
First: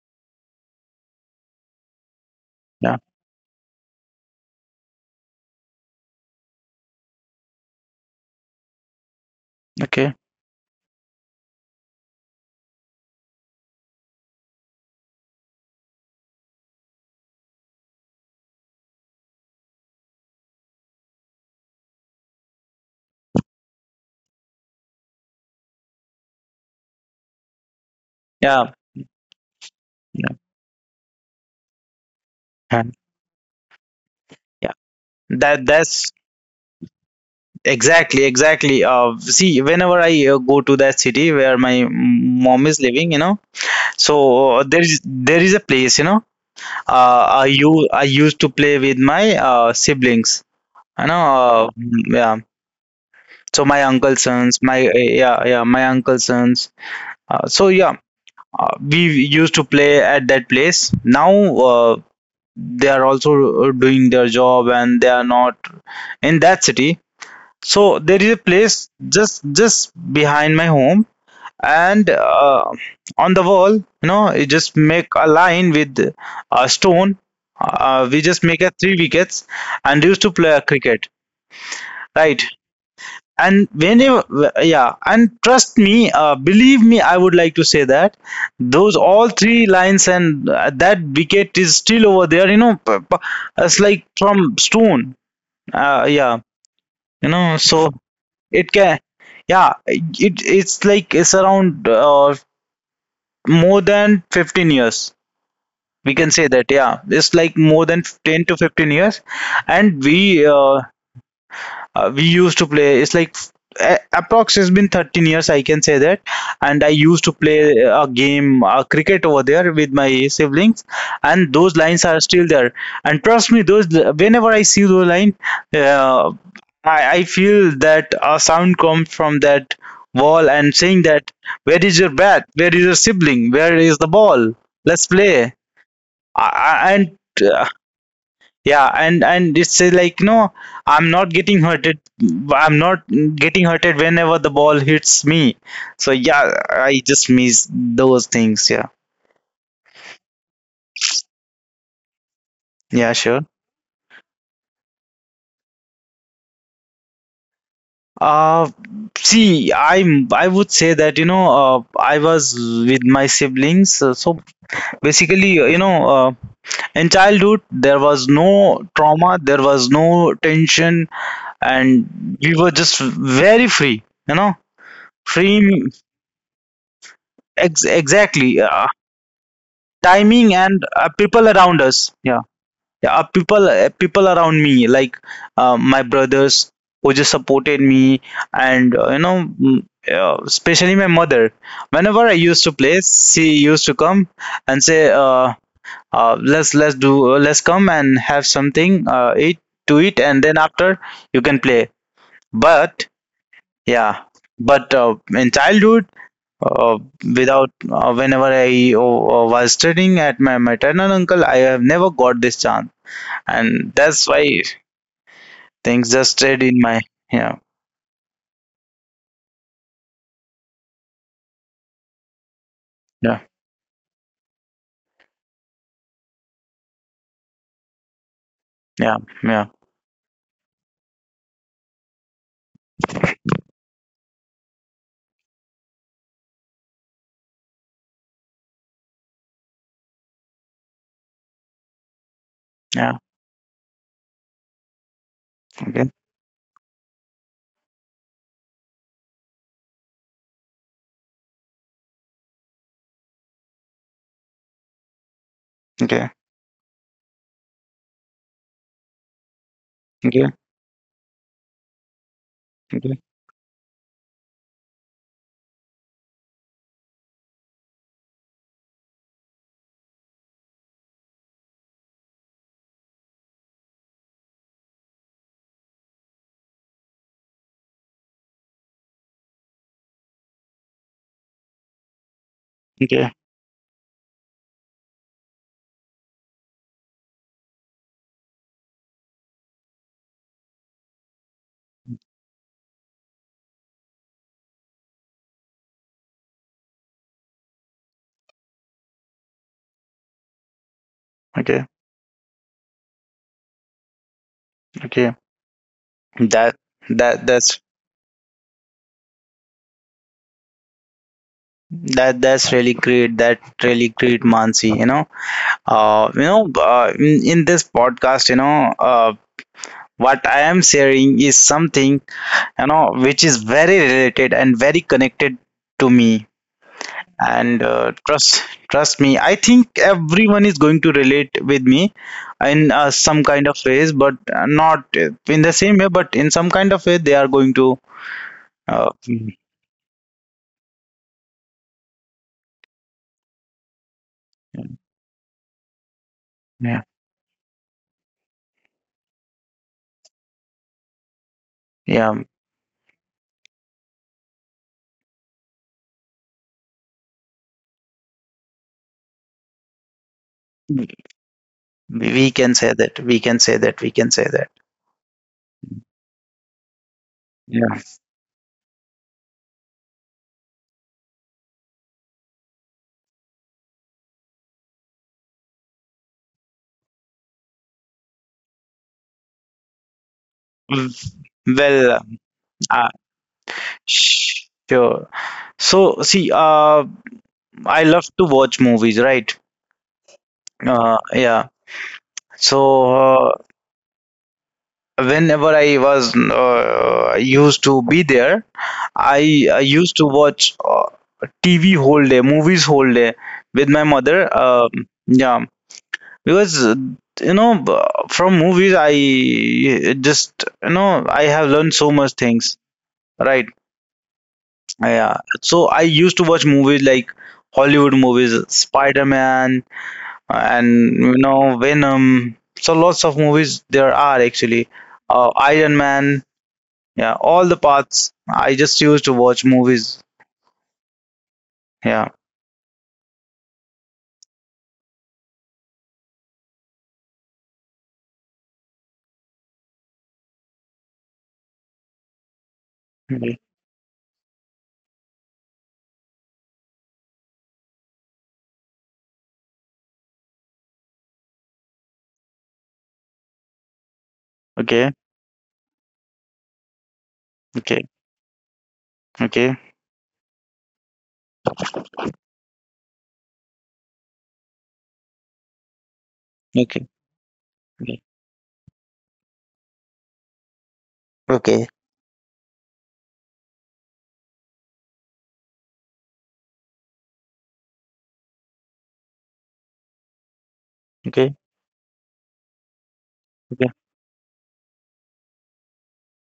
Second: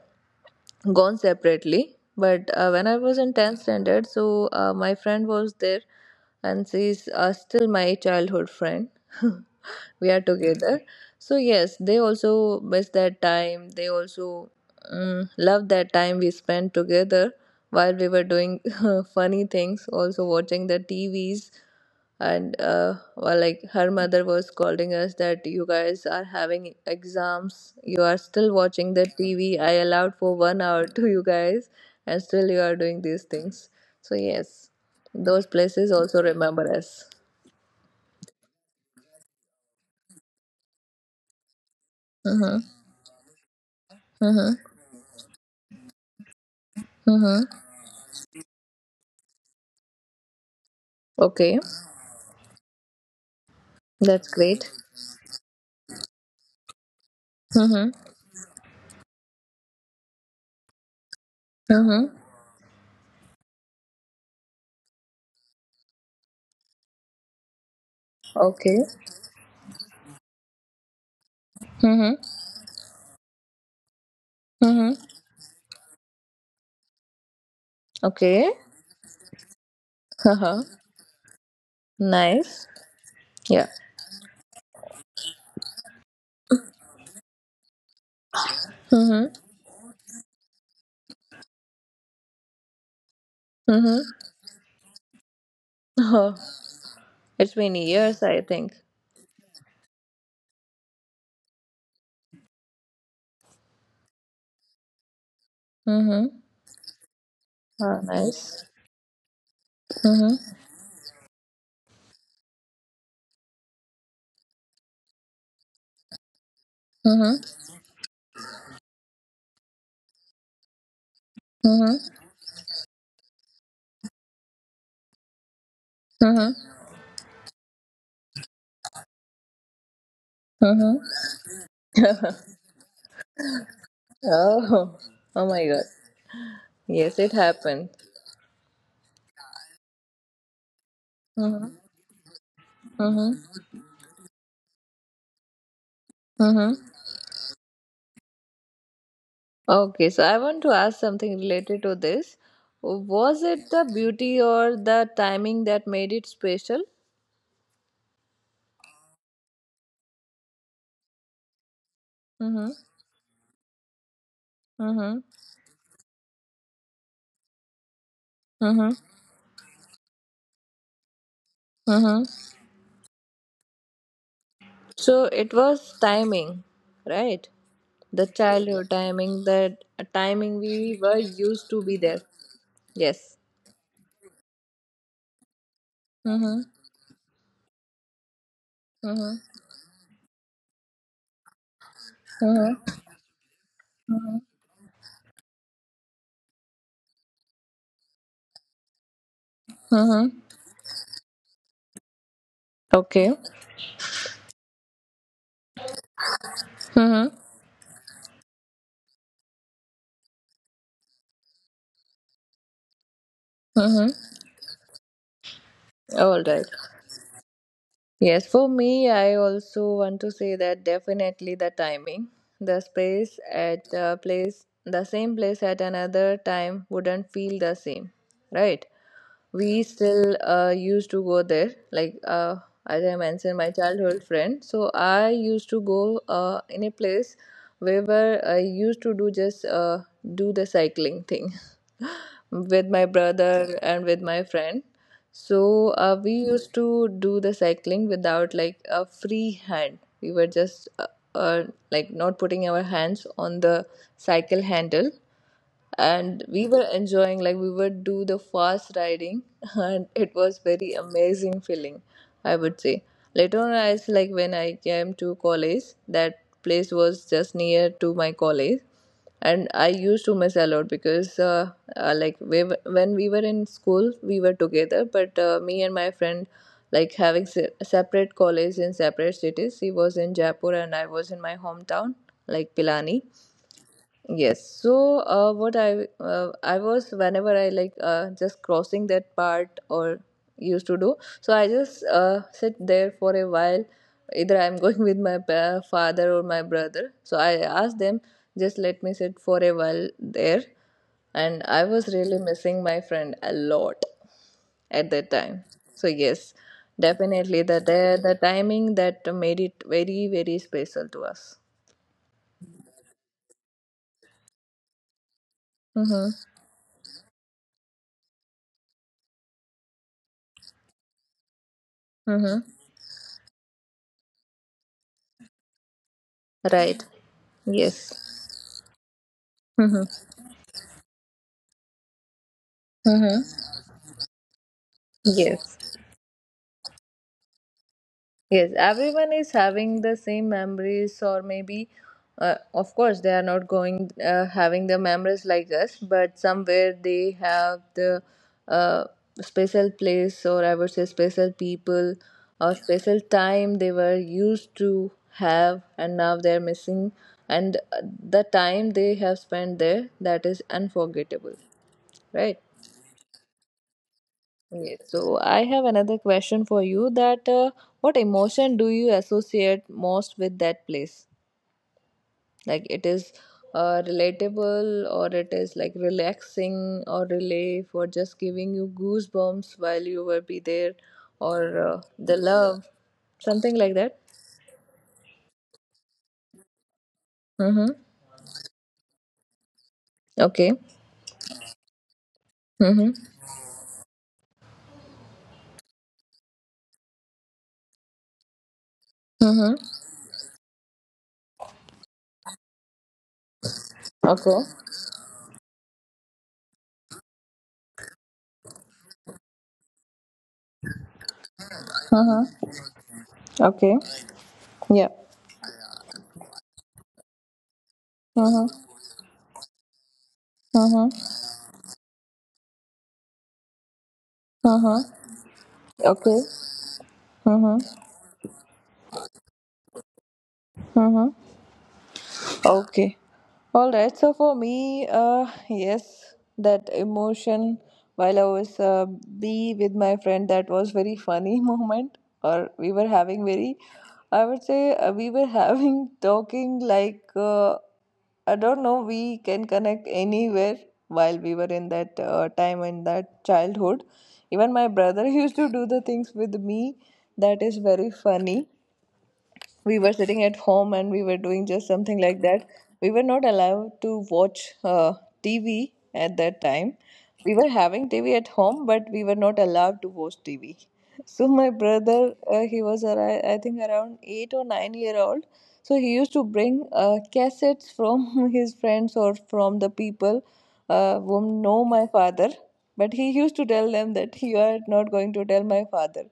[SPEAKER 1] gone separately. But uh, when I
[SPEAKER 2] yeah.
[SPEAKER 1] was in tenth standard, so uh, my friend was there, and she's uh, still my childhood friend. We
[SPEAKER 2] Okay.
[SPEAKER 1] are together. So yes, they also miss that time. They also um, love that time we spent together while we were doing funny things, also watching the tvs. And uh, well, like her mother was calling us that, you guys are having exams, you are still
[SPEAKER 2] Yeah.
[SPEAKER 1] watching the tv, I allowed
[SPEAKER 2] Yeah.
[SPEAKER 1] for one hour to you guys, and still you are
[SPEAKER 2] And
[SPEAKER 1] doing these things. So yes,
[SPEAKER 2] yeah.
[SPEAKER 1] those
[SPEAKER 2] That
[SPEAKER 1] places
[SPEAKER 2] that's
[SPEAKER 1] also remember us.
[SPEAKER 2] exactly exactly. Uh, see, whenever I uh, go to that city where my
[SPEAKER 1] Mm-hmm.
[SPEAKER 2] mom is living, you know,
[SPEAKER 1] Mm-hmm.
[SPEAKER 2] so uh, there is there is a place, you know. Uh,
[SPEAKER 1] Mm-hmm.
[SPEAKER 2] I you I used to play with my uh siblings. You know.
[SPEAKER 1] Okay.
[SPEAKER 2] Uh, yeah. So my uncle
[SPEAKER 1] That's
[SPEAKER 2] sons,
[SPEAKER 1] great.
[SPEAKER 2] my uh, yeah yeah my uncle sons. Uh, so
[SPEAKER 1] Mm-hmm.
[SPEAKER 2] yeah, uh, we used to play at that place. Now uh,
[SPEAKER 1] Mm-hmm.
[SPEAKER 2] they are also uh, doing their job, and they are not in that city. So there is a
[SPEAKER 1] Okay.
[SPEAKER 2] place just just behind my home, and
[SPEAKER 1] Mm-hmm.
[SPEAKER 2] uh, on the wall, you know, you just
[SPEAKER 1] Mm-hmm.
[SPEAKER 2] make a line with a stone. Uh, we just
[SPEAKER 1] Okay.
[SPEAKER 2] make a three wickets and used to play
[SPEAKER 1] Uh-huh.
[SPEAKER 2] cricket, right?
[SPEAKER 1] Nice.
[SPEAKER 2] And
[SPEAKER 1] Yeah.
[SPEAKER 2] whenever, yeah, and trust me, uh, believe me, I would like to say that those all
[SPEAKER 1] Mm-hmm.
[SPEAKER 2] three lines and uh, that wicket is still over there, you know. P- p- it's like
[SPEAKER 1] Mm-hmm.
[SPEAKER 2] from stone, uh,
[SPEAKER 1] Oh,
[SPEAKER 2] yeah you
[SPEAKER 1] it's
[SPEAKER 2] know
[SPEAKER 1] been
[SPEAKER 2] so
[SPEAKER 1] years, I
[SPEAKER 2] it
[SPEAKER 1] think.
[SPEAKER 2] can, yeah, it it's like it's around uh, more than fifteen years, we can
[SPEAKER 1] Mm-hmm.
[SPEAKER 2] say that. Yeah, it's like more than
[SPEAKER 1] Oh,
[SPEAKER 2] ten to
[SPEAKER 1] nice.
[SPEAKER 2] fifteen years, and we
[SPEAKER 1] Mm-hmm.
[SPEAKER 2] uh, uh, we used to play. It's like a- approx has been thirteen years, I can say that. And I used to play
[SPEAKER 1] Mm-hmm.
[SPEAKER 2] a game, a cricket, over there with my siblings, and those lines are
[SPEAKER 1] Mm-hmm.
[SPEAKER 2] still there. And trust me, those whenever I see those line, uh,
[SPEAKER 1] Mm-hmm.
[SPEAKER 2] I, I feel that a sound comes from that wall and
[SPEAKER 1] Mm-hmm.
[SPEAKER 2] saying that where is your bat, where is your sibling, where is the ball,
[SPEAKER 1] Oh.
[SPEAKER 2] let's
[SPEAKER 1] Oh
[SPEAKER 2] play.
[SPEAKER 1] my God.
[SPEAKER 2] I, I- and
[SPEAKER 1] Yes, it happened.
[SPEAKER 2] yeah, and and it's, uh, like, no, I'm not getting
[SPEAKER 1] Mm-hmm.
[SPEAKER 2] hurted, I'm not
[SPEAKER 1] Mm-hmm.
[SPEAKER 2] getting hurted whenever the ball hits me. So yeah,
[SPEAKER 1] Mm-hmm.
[SPEAKER 2] I just miss those things. Yeah.
[SPEAKER 1] Okay, so I want to ask something related to this.
[SPEAKER 2] Yeah, sure.
[SPEAKER 1] Was it the beauty or the timing that made it special?
[SPEAKER 2] uh See, I'm, I would say that, you know uh, I was
[SPEAKER 1] Mm-hmm.
[SPEAKER 2] with my siblings, uh, so
[SPEAKER 1] Mm-hmm.
[SPEAKER 2] basically, uh, you know uh, in childhood there was no
[SPEAKER 1] Mm-hmm.
[SPEAKER 2] trauma, there was no tension, and
[SPEAKER 1] Mm-hmm.
[SPEAKER 2] we were just very free, you know.
[SPEAKER 1] So it
[SPEAKER 2] Free.
[SPEAKER 1] was timing, right?
[SPEAKER 2] Ex-
[SPEAKER 1] The
[SPEAKER 2] exactly. Uh,
[SPEAKER 1] childhood timing, the
[SPEAKER 2] timing
[SPEAKER 1] timing
[SPEAKER 2] and
[SPEAKER 1] we
[SPEAKER 2] uh,
[SPEAKER 1] were
[SPEAKER 2] people
[SPEAKER 1] used
[SPEAKER 2] around
[SPEAKER 1] to be
[SPEAKER 2] us,
[SPEAKER 1] there.
[SPEAKER 2] yeah. Yeah, uh,
[SPEAKER 1] Yes.
[SPEAKER 2] people uh, people around me, like, uh, my
[SPEAKER 1] Mm-hmm.
[SPEAKER 2] brothers who just supported me. And uh, you know
[SPEAKER 1] Mm-hmm.
[SPEAKER 2] mm, uh, especially my mother, whenever I used to play
[SPEAKER 1] Mm-hmm.
[SPEAKER 2] she used to come
[SPEAKER 1] Mm-hmm.
[SPEAKER 2] and say, uh, uh, let's let's do, uh, let's come and have something uh, eat to eat,
[SPEAKER 1] Mm-hmm.
[SPEAKER 2] and then after you can play. But
[SPEAKER 1] Okay.
[SPEAKER 2] yeah, but uh, in childhood, uh,
[SPEAKER 1] Mm-hmm.
[SPEAKER 2] without uh, whenever I uh, uh, was studying at my maternal uncle, I have never got this chance, and
[SPEAKER 1] Mm-hmm.
[SPEAKER 2] that's why things just
[SPEAKER 1] All
[SPEAKER 2] stayed
[SPEAKER 1] right.
[SPEAKER 2] in my, yeah.
[SPEAKER 1] Yes, for me, I also want to say that definitely the timing. The
[SPEAKER 2] Yeah,
[SPEAKER 1] space at a place, the same place at another time wouldn't feel the same, right?
[SPEAKER 2] yeah, yeah,
[SPEAKER 1] We still uh, used to go there, like uh, as I mentioned, my childhood friend. So I used to go uh, in a place where I used to do just uh, do the cycling thing with my
[SPEAKER 2] yeah.
[SPEAKER 1] brother and with my friend. So
[SPEAKER 2] Okay.
[SPEAKER 1] uh, we used to do the cycling without like a free hand. We were just uh, uh, like not putting our hands on the cycle handle,
[SPEAKER 2] Okay,
[SPEAKER 1] and we were enjoying like we would do the fast riding and it
[SPEAKER 2] okay,
[SPEAKER 1] was very amazing feeling, I would say.
[SPEAKER 2] okay,
[SPEAKER 1] Later on, as like when I came to college, that place was just near to my college and I used to miss a lot because uh, uh, like we, were- when we were in school we were together, but uh, me and my friend like having se- separate college in separate cities. She was in Jaipur and I was in my hometown, like Pilani.
[SPEAKER 2] okay,
[SPEAKER 1] Yes. So, uh, what I uh, I was whenever I like uh, just crossing that part or used to do. So I just uh, sit there for a while. Either I'm going with my pa- father or my brother. So I asked them, just let me sit for a while there. And
[SPEAKER 2] okay,
[SPEAKER 1] I was really missing my friend a lot at that
[SPEAKER 2] okay,
[SPEAKER 1] time. So yes,
[SPEAKER 2] that that
[SPEAKER 1] definitely
[SPEAKER 2] that's
[SPEAKER 1] the the, the timing that made it very, very special to us.
[SPEAKER 2] that that's really great, that really great, Mansi. You know, uh
[SPEAKER 1] Mm-hmm.
[SPEAKER 2] you know, uh, in, in this podcast, you know, uh what I am sharing is something,
[SPEAKER 1] Mm-hmm.
[SPEAKER 2] you know, which is very related and very connected to me.
[SPEAKER 1] Right.
[SPEAKER 2] And uh,
[SPEAKER 1] Yes.
[SPEAKER 2] trust, trust me, I think
[SPEAKER 1] Mm-hmm.
[SPEAKER 2] everyone is going to relate with me in uh, some kind
[SPEAKER 1] Mm-hmm.
[SPEAKER 2] of ways, but uh, not uh, in the same
[SPEAKER 1] Yes.
[SPEAKER 2] way, but in some kind of way they are going to,
[SPEAKER 1] Yes.
[SPEAKER 2] uh,
[SPEAKER 1] Everyone
[SPEAKER 2] mm,
[SPEAKER 1] is having the same memories, or maybe, uh, of course, they are not going uh, having the memories like us, but somewhere
[SPEAKER 2] yeah,
[SPEAKER 1] they have the uh, special place, or I would say, special people,
[SPEAKER 2] yeah.
[SPEAKER 1] or special time they were used to have, and now they're missing. And uh, the time they have spent there, that is unforgettable,
[SPEAKER 2] We we
[SPEAKER 1] right?
[SPEAKER 2] can say that, we can say that, we can say that.
[SPEAKER 1] Okay, so I have another question for you, that uh,
[SPEAKER 2] Yeah.
[SPEAKER 1] what emotion do you associate most with that place? Like, it is uh, relatable or it is like relaxing or relief or just giving you goosebumps while you will be there,
[SPEAKER 2] Mm.
[SPEAKER 1] or uh,
[SPEAKER 2] Well,
[SPEAKER 1] the love,
[SPEAKER 2] uh,
[SPEAKER 1] something like that.
[SPEAKER 2] sure. So see, uh,
[SPEAKER 1] Mm-hmm.
[SPEAKER 2] I love to watch movies, right?
[SPEAKER 1] Okay.
[SPEAKER 2] uh, yeah, so
[SPEAKER 1] Mm-hmm.
[SPEAKER 2] uh, whenever I was uh, used to be there, I, I
[SPEAKER 1] Mm-hmm.
[SPEAKER 2] used to watch, uh, T V whole day, movies whole day with my mother.
[SPEAKER 1] Okay.
[SPEAKER 2] Um yeah, because uh, you know b- from movies I just, you know, I have learned so much things.
[SPEAKER 1] Mm-hmm.
[SPEAKER 2] Right?
[SPEAKER 1] Okay. Yeah.
[SPEAKER 2] Yeah. So I used to watch movies like Hollywood movies,
[SPEAKER 1] Mm-hmm.
[SPEAKER 2] Spider Man, and, you
[SPEAKER 1] Mm-hmm.
[SPEAKER 2] know, Venom. So lots of movies there are actually.
[SPEAKER 1] Mm-hmm.
[SPEAKER 2] Uh, Iron Man.
[SPEAKER 1] Okay.
[SPEAKER 2] Yeah, all the
[SPEAKER 1] Mm-hmm.
[SPEAKER 2] paths. I just used to watch movies.
[SPEAKER 1] Mm-hmm.
[SPEAKER 2] Yeah.
[SPEAKER 1] Okay. All right. So for me, uh, yes, that emotion while I was uh, be with my friend, that was very funny moment. Or we were having
[SPEAKER 2] Okay.
[SPEAKER 1] very, I would say uh, we were having talking like uh, I don't know. We can connect anywhere while we were in that uh, time, in that childhood. Even my
[SPEAKER 2] Okay.
[SPEAKER 1] brother used to do the things with me. That is
[SPEAKER 2] Okay.
[SPEAKER 1] very funny.
[SPEAKER 2] Okay.
[SPEAKER 1] We were sitting at home and we were doing just something like that. We were not allowed to watch uh, T V at that time.
[SPEAKER 2] Okay.
[SPEAKER 1] We were having
[SPEAKER 2] Okay.
[SPEAKER 1] T V at home, but we were not allowed to watch T V. So my
[SPEAKER 2] Okay.
[SPEAKER 1] brother, uh, he was ar- I think around eight or nine year old. So he used to bring uh, cassettes from his friends or from the people uh,
[SPEAKER 2] Okay.
[SPEAKER 1] whom know my father. But he used to
[SPEAKER 2] Okay.
[SPEAKER 1] tell them that you are not going to tell my father.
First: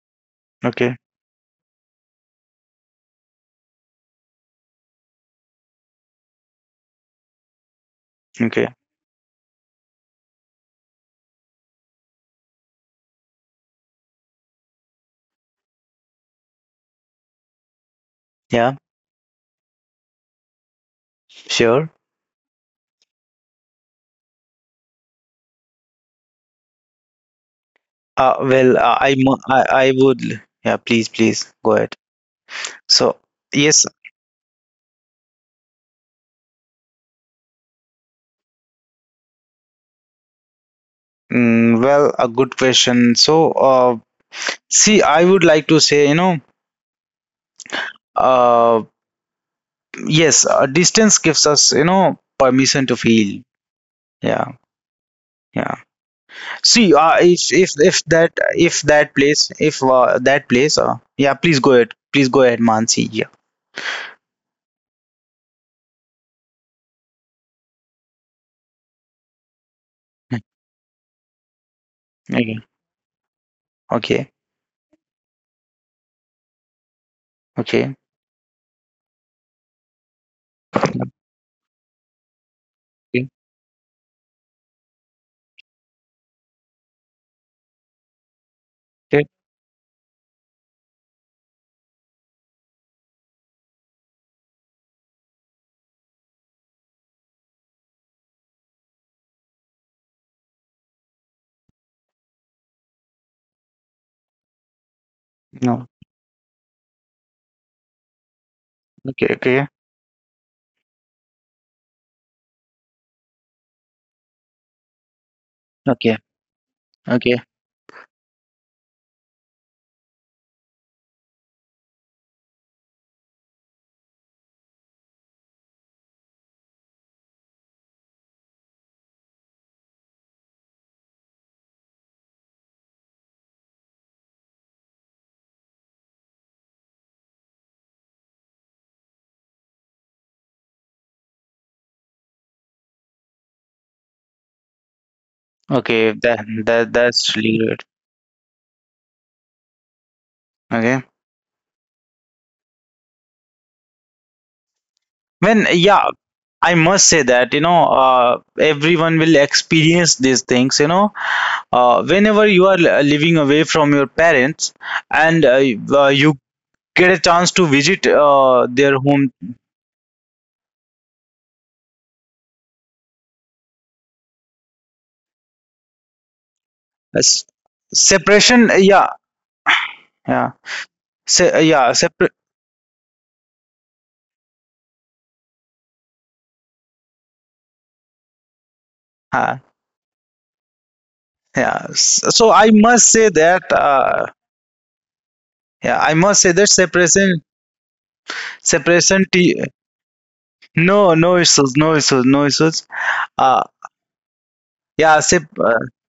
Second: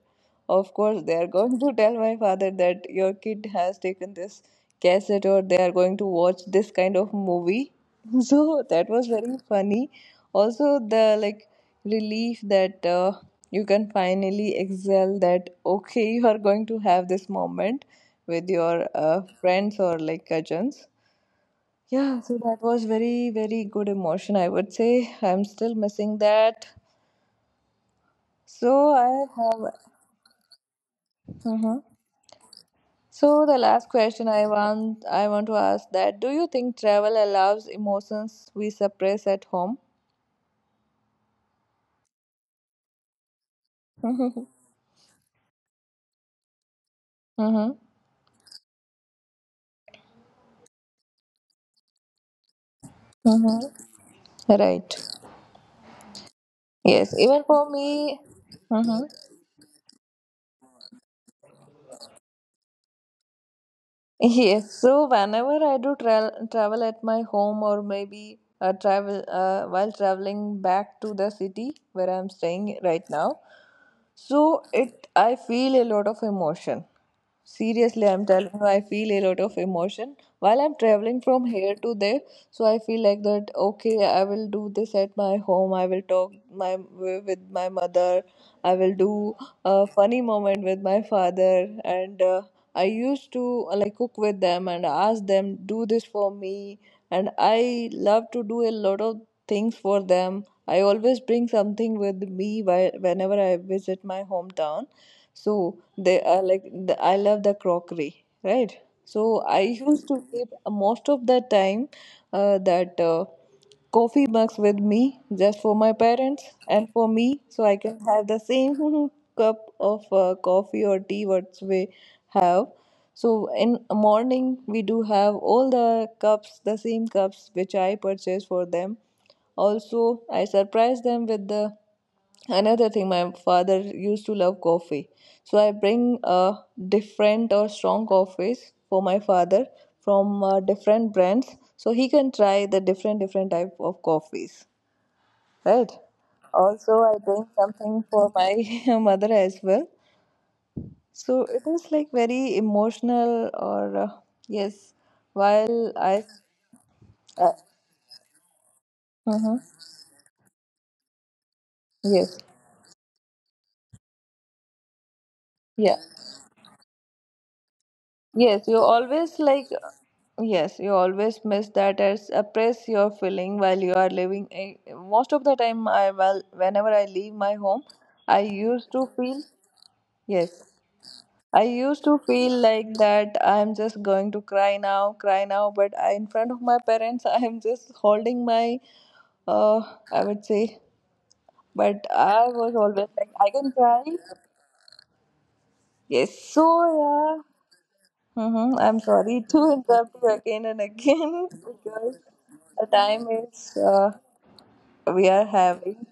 [SPEAKER 1] Of
[SPEAKER 2] Okay.
[SPEAKER 1] course, they are going to tell my father that your kid has taken this cassette, or they are going to watch this kind of movie. So
[SPEAKER 2] Okay.
[SPEAKER 1] that was very funny. Also, the like relief that uh, you can finally exhale that okay, you are going to have this moment with
[SPEAKER 2] Yeah.
[SPEAKER 1] your uh, friends or like cousins.
[SPEAKER 2] Sure.
[SPEAKER 1] Yeah, so that was very, very good emotion, I would say. I'm still missing that.
[SPEAKER 2] Uh, well,
[SPEAKER 1] So
[SPEAKER 2] uh, I,
[SPEAKER 1] I
[SPEAKER 2] mu- I
[SPEAKER 1] have.
[SPEAKER 2] I would. Yeah. Please. Please. Go
[SPEAKER 1] Uh-huh.
[SPEAKER 2] ahead. So
[SPEAKER 1] So the
[SPEAKER 2] yes.
[SPEAKER 1] last question I want I want to ask, that do you think travel allows emotions we suppress at home?
[SPEAKER 2] Mm, well, a good question. So, uh, see, I would like to say, you know,
[SPEAKER 1] Mm-hmm.
[SPEAKER 2] uh, yes, uh, distance gives us, you know, permission to feel.
[SPEAKER 1] Mm-hmm.
[SPEAKER 2] Yeah.
[SPEAKER 1] Right.
[SPEAKER 2] Yeah. See,
[SPEAKER 1] Yes.
[SPEAKER 2] uh,
[SPEAKER 1] Even
[SPEAKER 2] if
[SPEAKER 1] for
[SPEAKER 2] if if
[SPEAKER 1] me.
[SPEAKER 2] that, if
[SPEAKER 1] Mm-hmm.
[SPEAKER 2] that place, if uh, that place, uh, yeah, please go ahead. Please go ahead, Mansi. Yeah.
[SPEAKER 1] Yes, so whenever I do tra- travel at my home, or maybe uh, travel uh, while
[SPEAKER 2] Hmm.
[SPEAKER 1] traveling back to the city where I'm
[SPEAKER 2] Okay.
[SPEAKER 1] staying right now,
[SPEAKER 2] Okay.
[SPEAKER 1] so it, I feel a lot of emotion.
[SPEAKER 2] Okay.
[SPEAKER 1] Seriously, I'm telling you, I feel a lot of emotion while I'm traveling from here to there. So I feel like
[SPEAKER 2] Okay.
[SPEAKER 1] that. Okay, I will do this at my home. I will talk my with my mother. I will
[SPEAKER 2] Okay.
[SPEAKER 1] do a funny moment with my father and. Uh, I used to uh, like cook with them and ask them do this for me, and I love to do a lot of things for them. I always bring something with me whi- whenever I visit my hometown, so
[SPEAKER 2] No.
[SPEAKER 1] they are like the, I love the crockery, right?
[SPEAKER 2] Okay.
[SPEAKER 1] So I
[SPEAKER 2] Okay.
[SPEAKER 1] used to keep most of the time uh, that uh, coffee mugs with me just for my
[SPEAKER 2] Okay.
[SPEAKER 1] parents and for
[SPEAKER 2] Okay.
[SPEAKER 1] me, so I can have the same cup of uh, coffee or tea what we have. So in morning we do have all the cups, the same cups which I purchase for them. Also, I surprise them with the another thing. My father used to love coffee, so I bring uh, different or strong coffees for my father from uh, different brands, so he can try the different different type of coffees. Right.
[SPEAKER 2] Okay. That that
[SPEAKER 1] Also, I
[SPEAKER 2] that's
[SPEAKER 1] bring
[SPEAKER 2] really good.
[SPEAKER 1] something for my mother as well.
[SPEAKER 2] Okay.
[SPEAKER 1] So it is like very emotional, or uh, yes,
[SPEAKER 2] When
[SPEAKER 1] while
[SPEAKER 2] yeah,
[SPEAKER 1] I,
[SPEAKER 2] I must say that,
[SPEAKER 1] uh,
[SPEAKER 2] you know, uh, everyone will
[SPEAKER 1] mhm,
[SPEAKER 2] experience these things. You know, uh,
[SPEAKER 1] yes,
[SPEAKER 2] whenever you are uh, living away from your parents, and uh, you-
[SPEAKER 1] yeah.
[SPEAKER 2] uh, you get a chance to visit uh,
[SPEAKER 1] Yes, you
[SPEAKER 2] their home.
[SPEAKER 1] always like, yes, you always miss that as oppress your feeling while you are living. I- Most of the time, I well, whenever I leave
[SPEAKER 2] S-
[SPEAKER 1] my home, I
[SPEAKER 2] Separation,
[SPEAKER 1] used
[SPEAKER 2] yeah,
[SPEAKER 1] to feel,
[SPEAKER 2] yeah.
[SPEAKER 1] yes,
[SPEAKER 2] Se- uh,
[SPEAKER 1] I
[SPEAKER 2] yeah,
[SPEAKER 1] used to
[SPEAKER 2] separate.
[SPEAKER 1] feel like that I'm just going to cry now, cry now, but I, in front of my parents, I am just holding my,
[SPEAKER 2] uh,
[SPEAKER 1] uh, I would say,
[SPEAKER 2] yeah.
[SPEAKER 1] but
[SPEAKER 2] S-
[SPEAKER 1] I
[SPEAKER 2] so I
[SPEAKER 1] was always
[SPEAKER 2] must say
[SPEAKER 1] like, I
[SPEAKER 2] that,
[SPEAKER 1] can cry.
[SPEAKER 2] uh, yeah, I
[SPEAKER 1] Yes,
[SPEAKER 2] must say
[SPEAKER 1] so
[SPEAKER 2] that separation,
[SPEAKER 1] yeah. Mm-hmm. I'm
[SPEAKER 2] separation.
[SPEAKER 1] sorry
[SPEAKER 2] T-
[SPEAKER 1] to interrupt you again and
[SPEAKER 2] no, no
[SPEAKER 1] again
[SPEAKER 2] issues, no
[SPEAKER 1] because
[SPEAKER 2] issues, no issues.
[SPEAKER 1] the time
[SPEAKER 2] uh
[SPEAKER 1] is uh,
[SPEAKER 2] yeah
[SPEAKER 1] we are
[SPEAKER 2] sep- uh,
[SPEAKER 1] having.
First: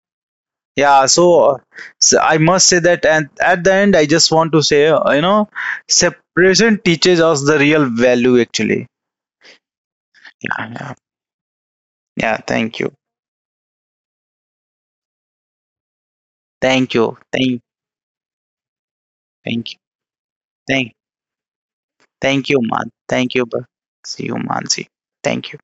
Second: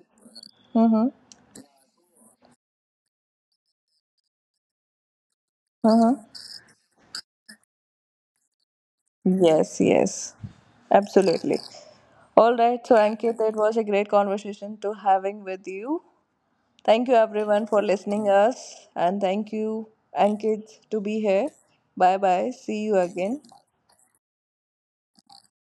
[SPEAKER 2] yeah,
[SPEAKER 1] Mm-hmm.
[SPEAKER 2] so, uh, so i I must say that, and at the end I just want to say, uh, you know,
[SPEAKER 1] Mm-hmm.
[SPEAKER 2] separation teaches us the real value, actually.
[SPEAKER 1] Yes, yes,
[SPEAKER 2] Yeah, yeah,
[SPEAKER 1] absolutely.
[SPEAKER 2] yeah.
[SPEAKER 1] All
[SPEAKER 2] Thank
[SPEAKER 1] right,
[SPEAKER 2] you.
[SPEAKER 1] so Ankit, it was a great conversation to having with you.
[SPEAKER 2] Thank
[SPEAKER 1] Thank you
[SPEAKER 2] you. Thank,
[SPEAKER 1] everyone for listening us, and thank
[SPEAKER 2] thank you.
[SPEAKER 1] you Ankit
[SPEAKER 2] Thank.
[SPEAKER 1] to be here. Bye bye.
[SPEAKER 2] Thank you,
[SPEAKER 1] See
[SPEAKER 2] man.
[SPEAKER 1] you
[SPEAKER 2] Thank
[SPEAKER 1] again.
[SPEAKER 2] you. See you, Mansi. Thank you.